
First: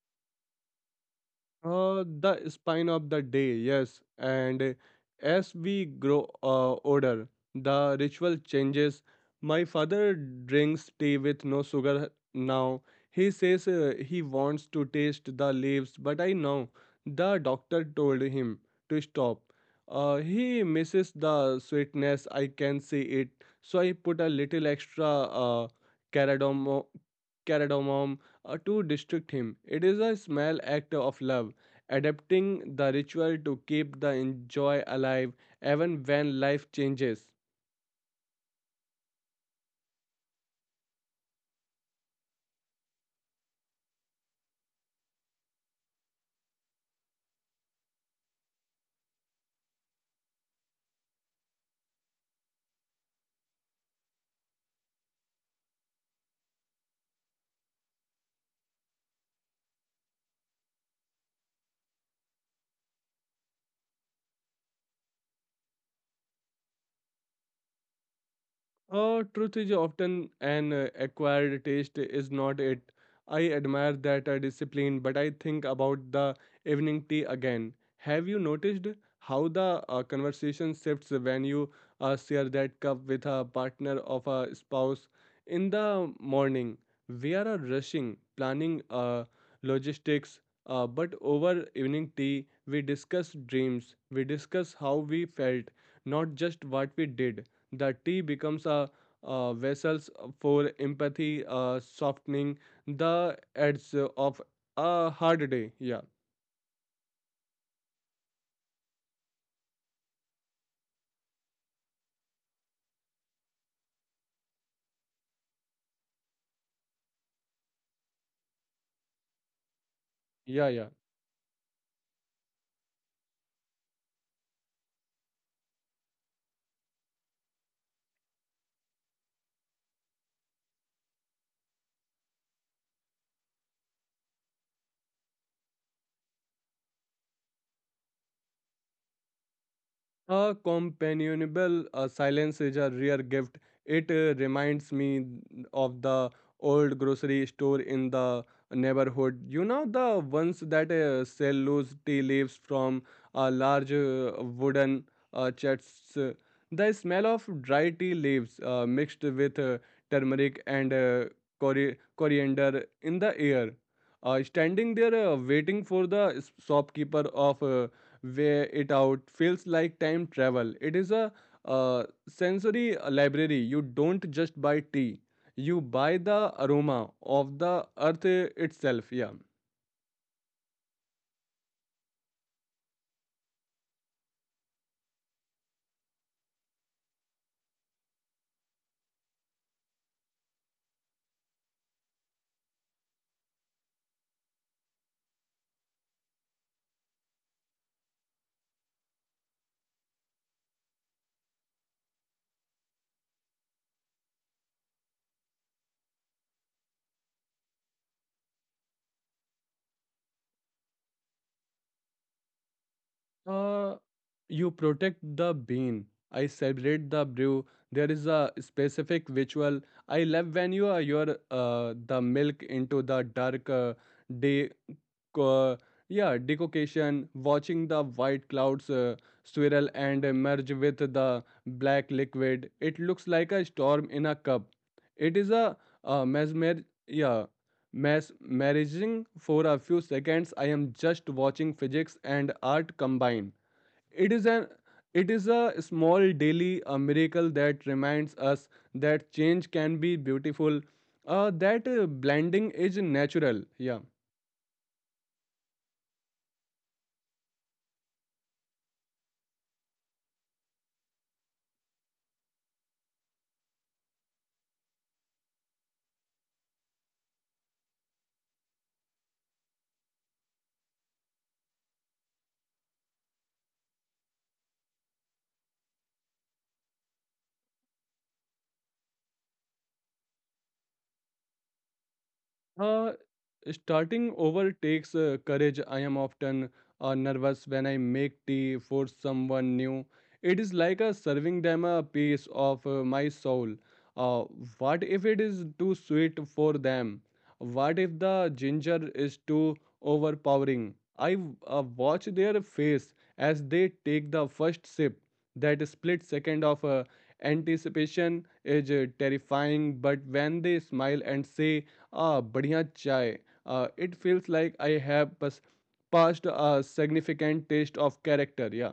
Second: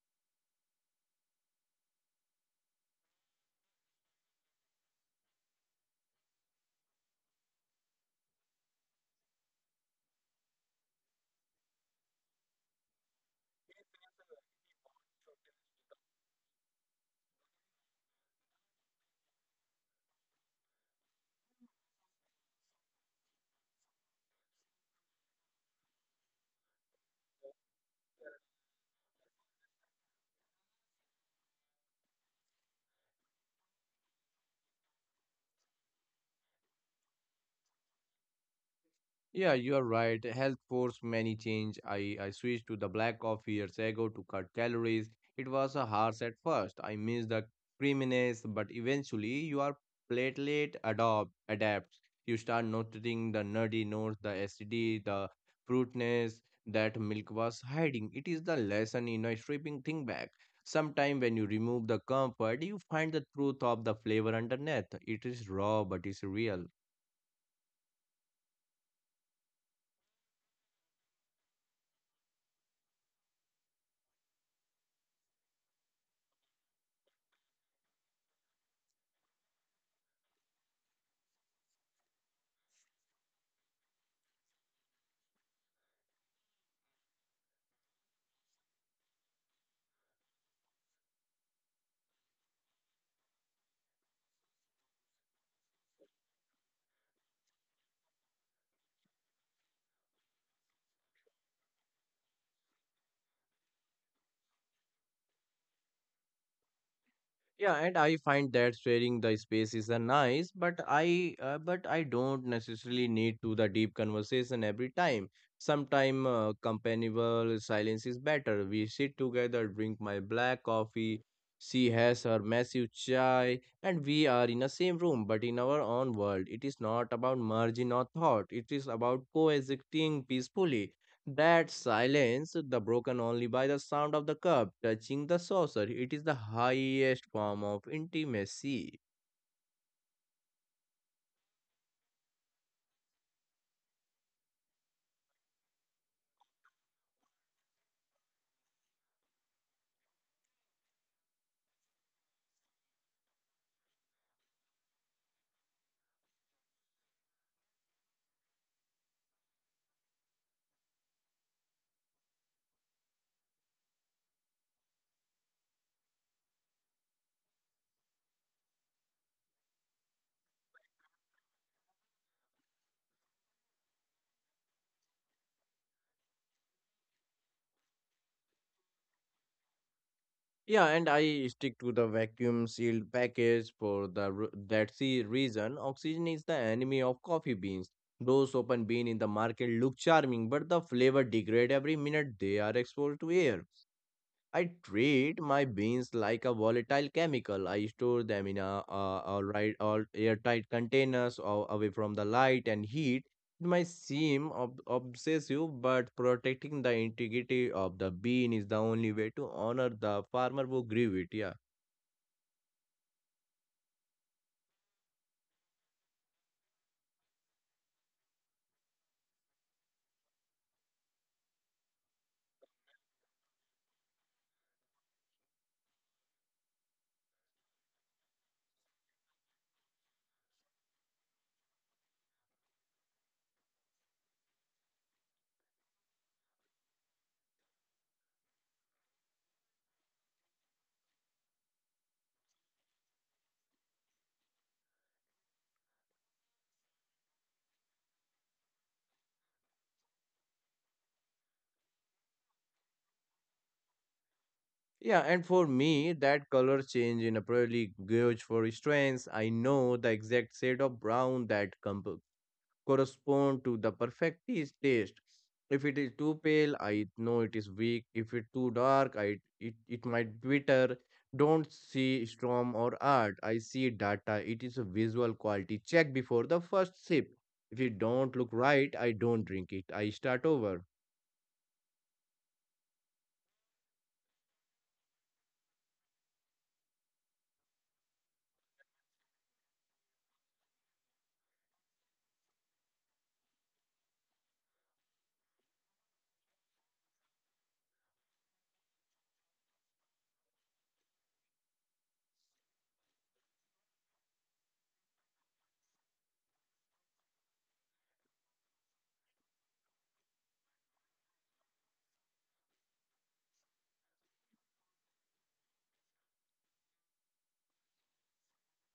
The spine of the day, yes. And as we grow older, the ritual changes. My father drinks tea with no sugar now. He says he wants to taste the leaves, but I know the doctor told him to stop. He misses the sweetness. I can see it, so I put a little extra cardamomo, cardamom to distract him. It is a small act of love adapting the ritual to keep the joy alive even when life changes. Yeah, you are right. Health forced many change. I switched to the black coffee years ago to cut calories. It was a harsh at first. I missed the creaminess, but eventually your platelet adopt adapts. You start noticing the nutty notes, the acidity, the fruitness that milk was hiding. It is the lesson in a stripping thing back. Sometime when you remove the comfort, you find the truth of the flavor underneath. It is raw, but it's real. Truth is often an acquired taste, is not it? I admire that discipline, but I think about the evening tea again. Have you noticed how the conversation shifts when you share that cup with a partner of a spouse? In the morning, we are rushing, planning logistics, but over evening tea, we discuss dreams, we discuss how we felt, not just what we did. The tea becomes a vessels for empathy, softening the edge of a hard day. Yeah, Yeah, and I find that sharing the space is a nice, but I don't necessarily need to the deep conversation every time. Sometime companionable silence is better. We sit together, drink my black yeah, yeah. coffee. She has her massive chai, and we are in the same room, but in our own world. It is not about merging or thought. It is about coexisting peacefully. That silence, the broken only by the sound of the cup touching the saucer, it is the highest form of intimacy. A companionable silence is a rare gift. It reminds me of the old grocery store in the neighborhood. The ones that sell loose tea leaves from large wooden chests. The smell of dry tea leaves mixed with turmeric and coriander in the air. Standing there waiting for the shopkeeper of wear it out feels like time travel. It is a sensory library. You don't just buy tea, you buy the aroma of the earth itself. Yeah. Yeah, and I stick to the vacuum sealed package for the that sea reason. Oxygen is the enemy of coffee beans. Those open bean in the market look charming, but the flavor degrade every minute they are exposed to air. I treat my beans like a volatile chemical. I store them in a, all airtight containers or away from the light and heat. It might seem obsessive, but protecting the integrity of the bean is the only way to honor the farmer who grew it. Yeah. Uh, you protect the bean. I celebrate the brew. There is a specific ritual. I love when you are your the milk into the dark day. co- yeah, decoction. Watching the white clouds swirl and merge with the black liquid. It looks like a storm in a cup. It is a mesmer. Yeah. Mesmerizing for a few seconds, I am just watching physics and art combine. It is an it is a small daily a miracle that reminds us that change can be beautiful, that blending is natural. Yeah. Yeah, and for me, that color change in a probably gauge for strengths. I know the exact shade of brown that correspond to the perfect taste. If it is too pale, I know it is weak. If it's too dark, it might bitter. Don't see storm or art. I see data. It is a visual quality check before the first sip. If it don't look right, I don't drink it. I start over. Uh, Starting over takes courage. I am often nervous when I make tea for someone new. It is like serving them a piece of my soul. Uh, what if it is too sweet for them? What if the ginger is too overpowering? I watch their face as they take the first sip. That split second of anticipation is terrifying, but when they smile and say, "Ah, badhiya chai." It feels like I have passed a significant taste of character, yeah.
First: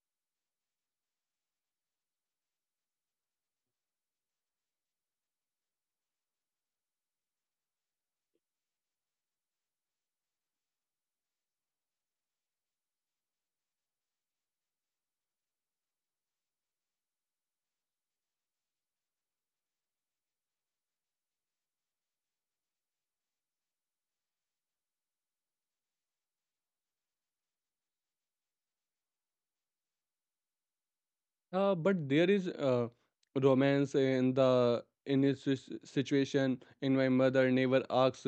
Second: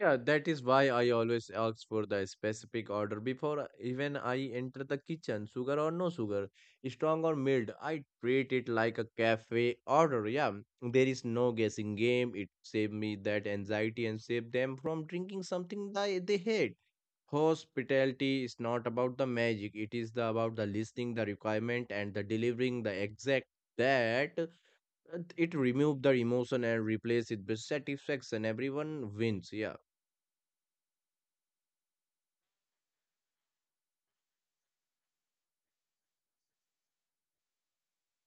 Yeah, that is why I always ask for the specific order before even I enter the kitchen. Sugar or no sugar, strong or mild. I treat it like a cafe order. Yeah, there is no guessing game. It saved me that anxiety and saved them from drinking something they hate. Hospitality is not about the magic. It is the about the listening, the requirement, and the delivering the exact that it remove the emotion and replace it with satisfaction. Everyone wins. Yeah. But there is romance in the in this situation. In my mother never asks.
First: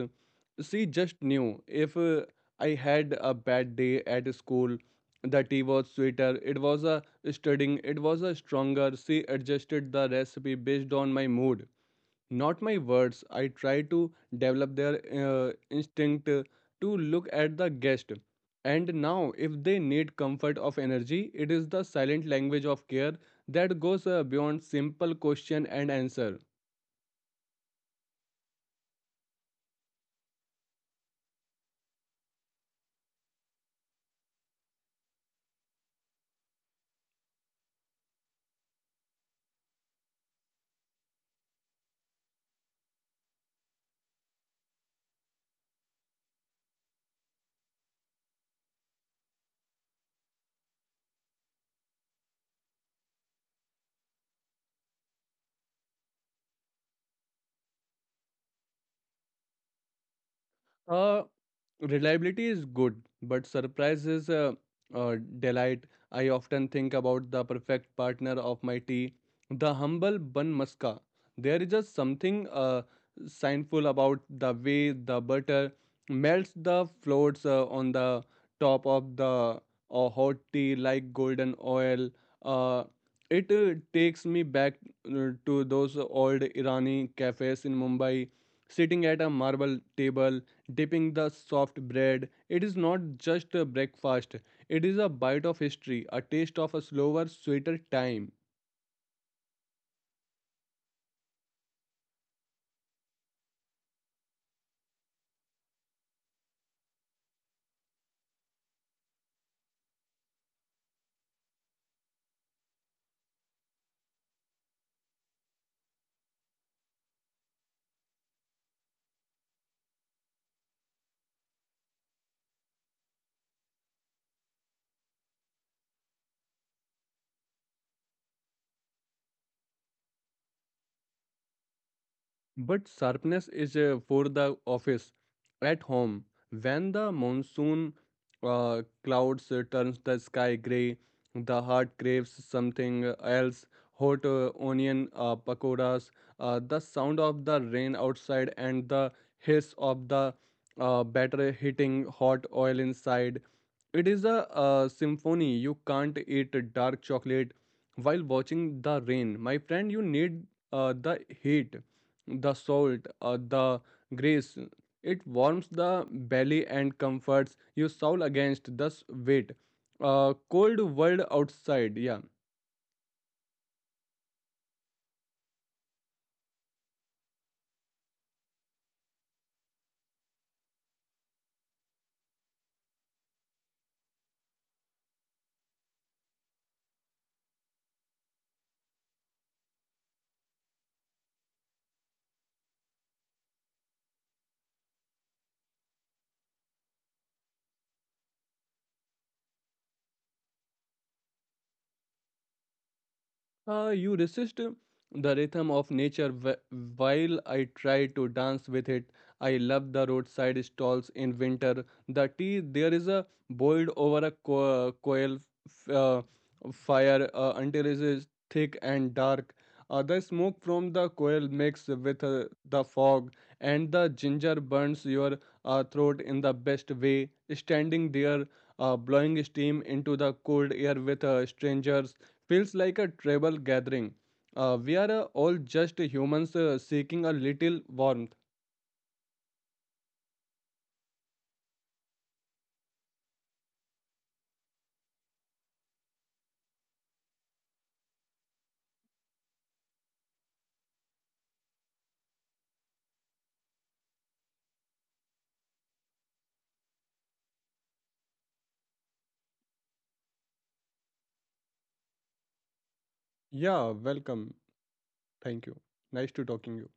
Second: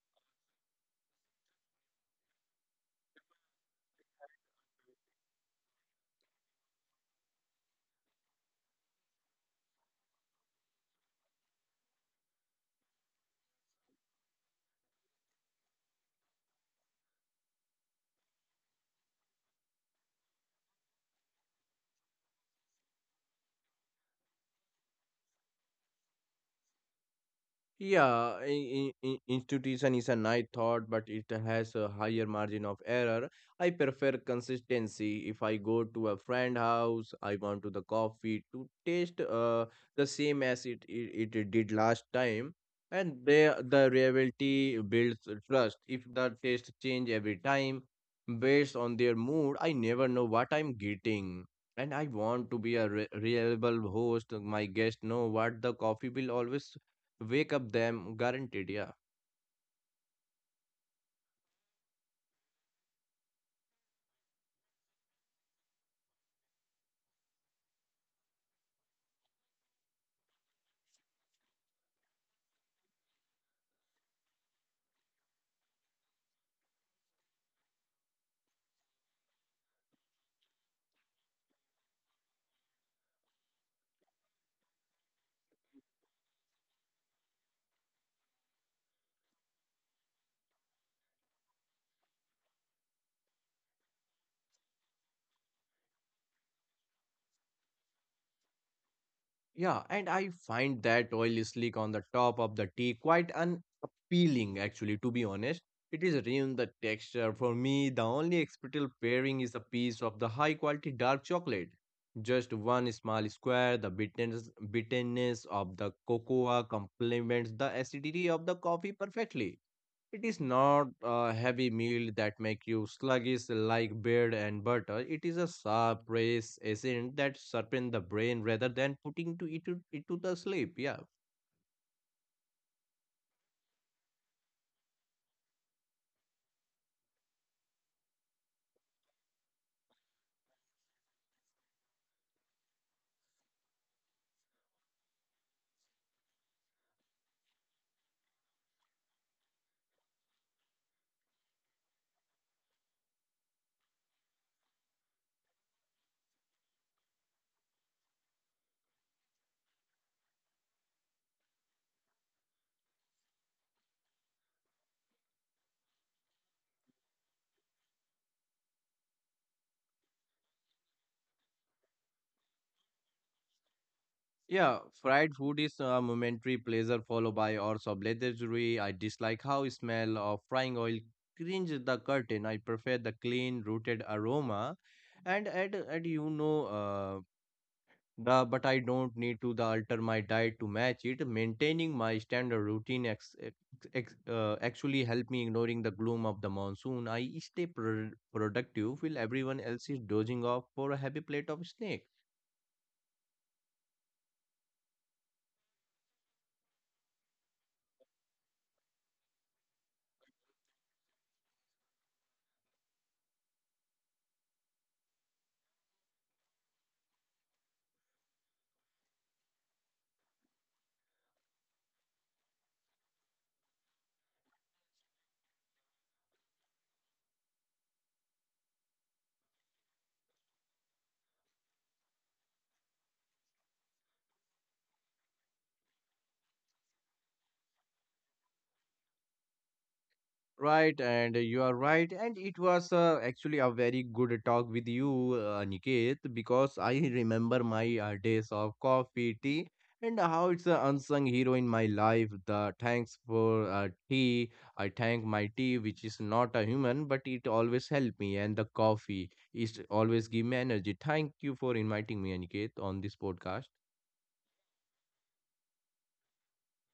She just knew if I had a bad day at school, the tea was sweeter. It was a studying. It was a stronger. She adjusted the recipe based on my mood not my words. I try to develop their instinct to look at the guest. And now, if they need comfort of energy, it is the silent language of care that goes beyond simple question and answer. Yeah, institution is a nice thought, but it has a higher margin of error. I prefer consistency. If I go to a friend house, I want to the coffee to taste the same as it did last time. And there the reality builds trust. If the taste change every time based on their mood, I never know what I'm getting. And I want to be a re reliable host. My guests know what the coffee will always wake up them guaranteed. Yeah. Uh, Reliability is good, but surprise is a delight. I often think about the perfect partner of my tea, the humble bun muska. There is just something signful about the way the butter melts the floats on the top of the hot tea like golden oil. Uh, it takes me back to those old Irani cafes in Mumbai, sitting at a marble table dipping the soft bread. It is not just a breakfast, it is a bite of history, a taste of a slower, sweeter time. Yeah, and I find that oily slick on the top of the tea quite unappealing actually, to be honest. It is ruined the texture for me. The only acceptable pairing is a piece of the high quality dark chocolate, just one small square. The bitterness of the cocoa complements the acidity of the coffee perfectly. It is not a heavy meal that make you sluggish like bread and butter. It is a sharp race agent that sharpen the brain rather than putting to it to the sleep. Yeah. But sharpness is for the office at home. When the monsoon clouds turns the sky gray, the heart craves something else. Hot onion pakoras, the sound of the rain outside, and the hiss of the batter hitting hot oil inside. It is a symphony. You can't eat dark chocolate while watching the rain. My friend, you need the heat the salt, the grace. It warms the belly and comforts your soul against the weight. Cold world outside, yeah. Yeah, fried food is a momentary pleasure followed by hours of lethargy. I dislike how smell of frying oil cringes the curtain. I prefer the clean rooted aroma and at you know the, but I don't need to the alter my diet to match it. Maintaining my standard routine actually help me ignoring the gloom of the monsoon. I stay productive while everyone else is dozing off for a heavy plate of snack. You resist the rhythm of nature while I try to dance with it. I love the roadside stalls in winter. The tea, there is a boiled over a coil f- uh, fire until it is thick and dark. The smoke from the coil mixes with the fog, and the ginger burns your throat in the best way. Standing there, blowing steam into the cold air with strangers feels like a tribal gathering. We are all just humans seeking a little warmth. Right, and you are right, and it was actually a very good talk with you, Aniket, because I remember my days of coffee, tea, and how it's an unsung hero in my life. The thanks for tea, I thank my tea, which is not a human, but it always helped me, and the coffee is always give me energy. Thank you for inviting me, Aniket, on this podcast. Yeah, welcome. Thank you. Nice to talking you.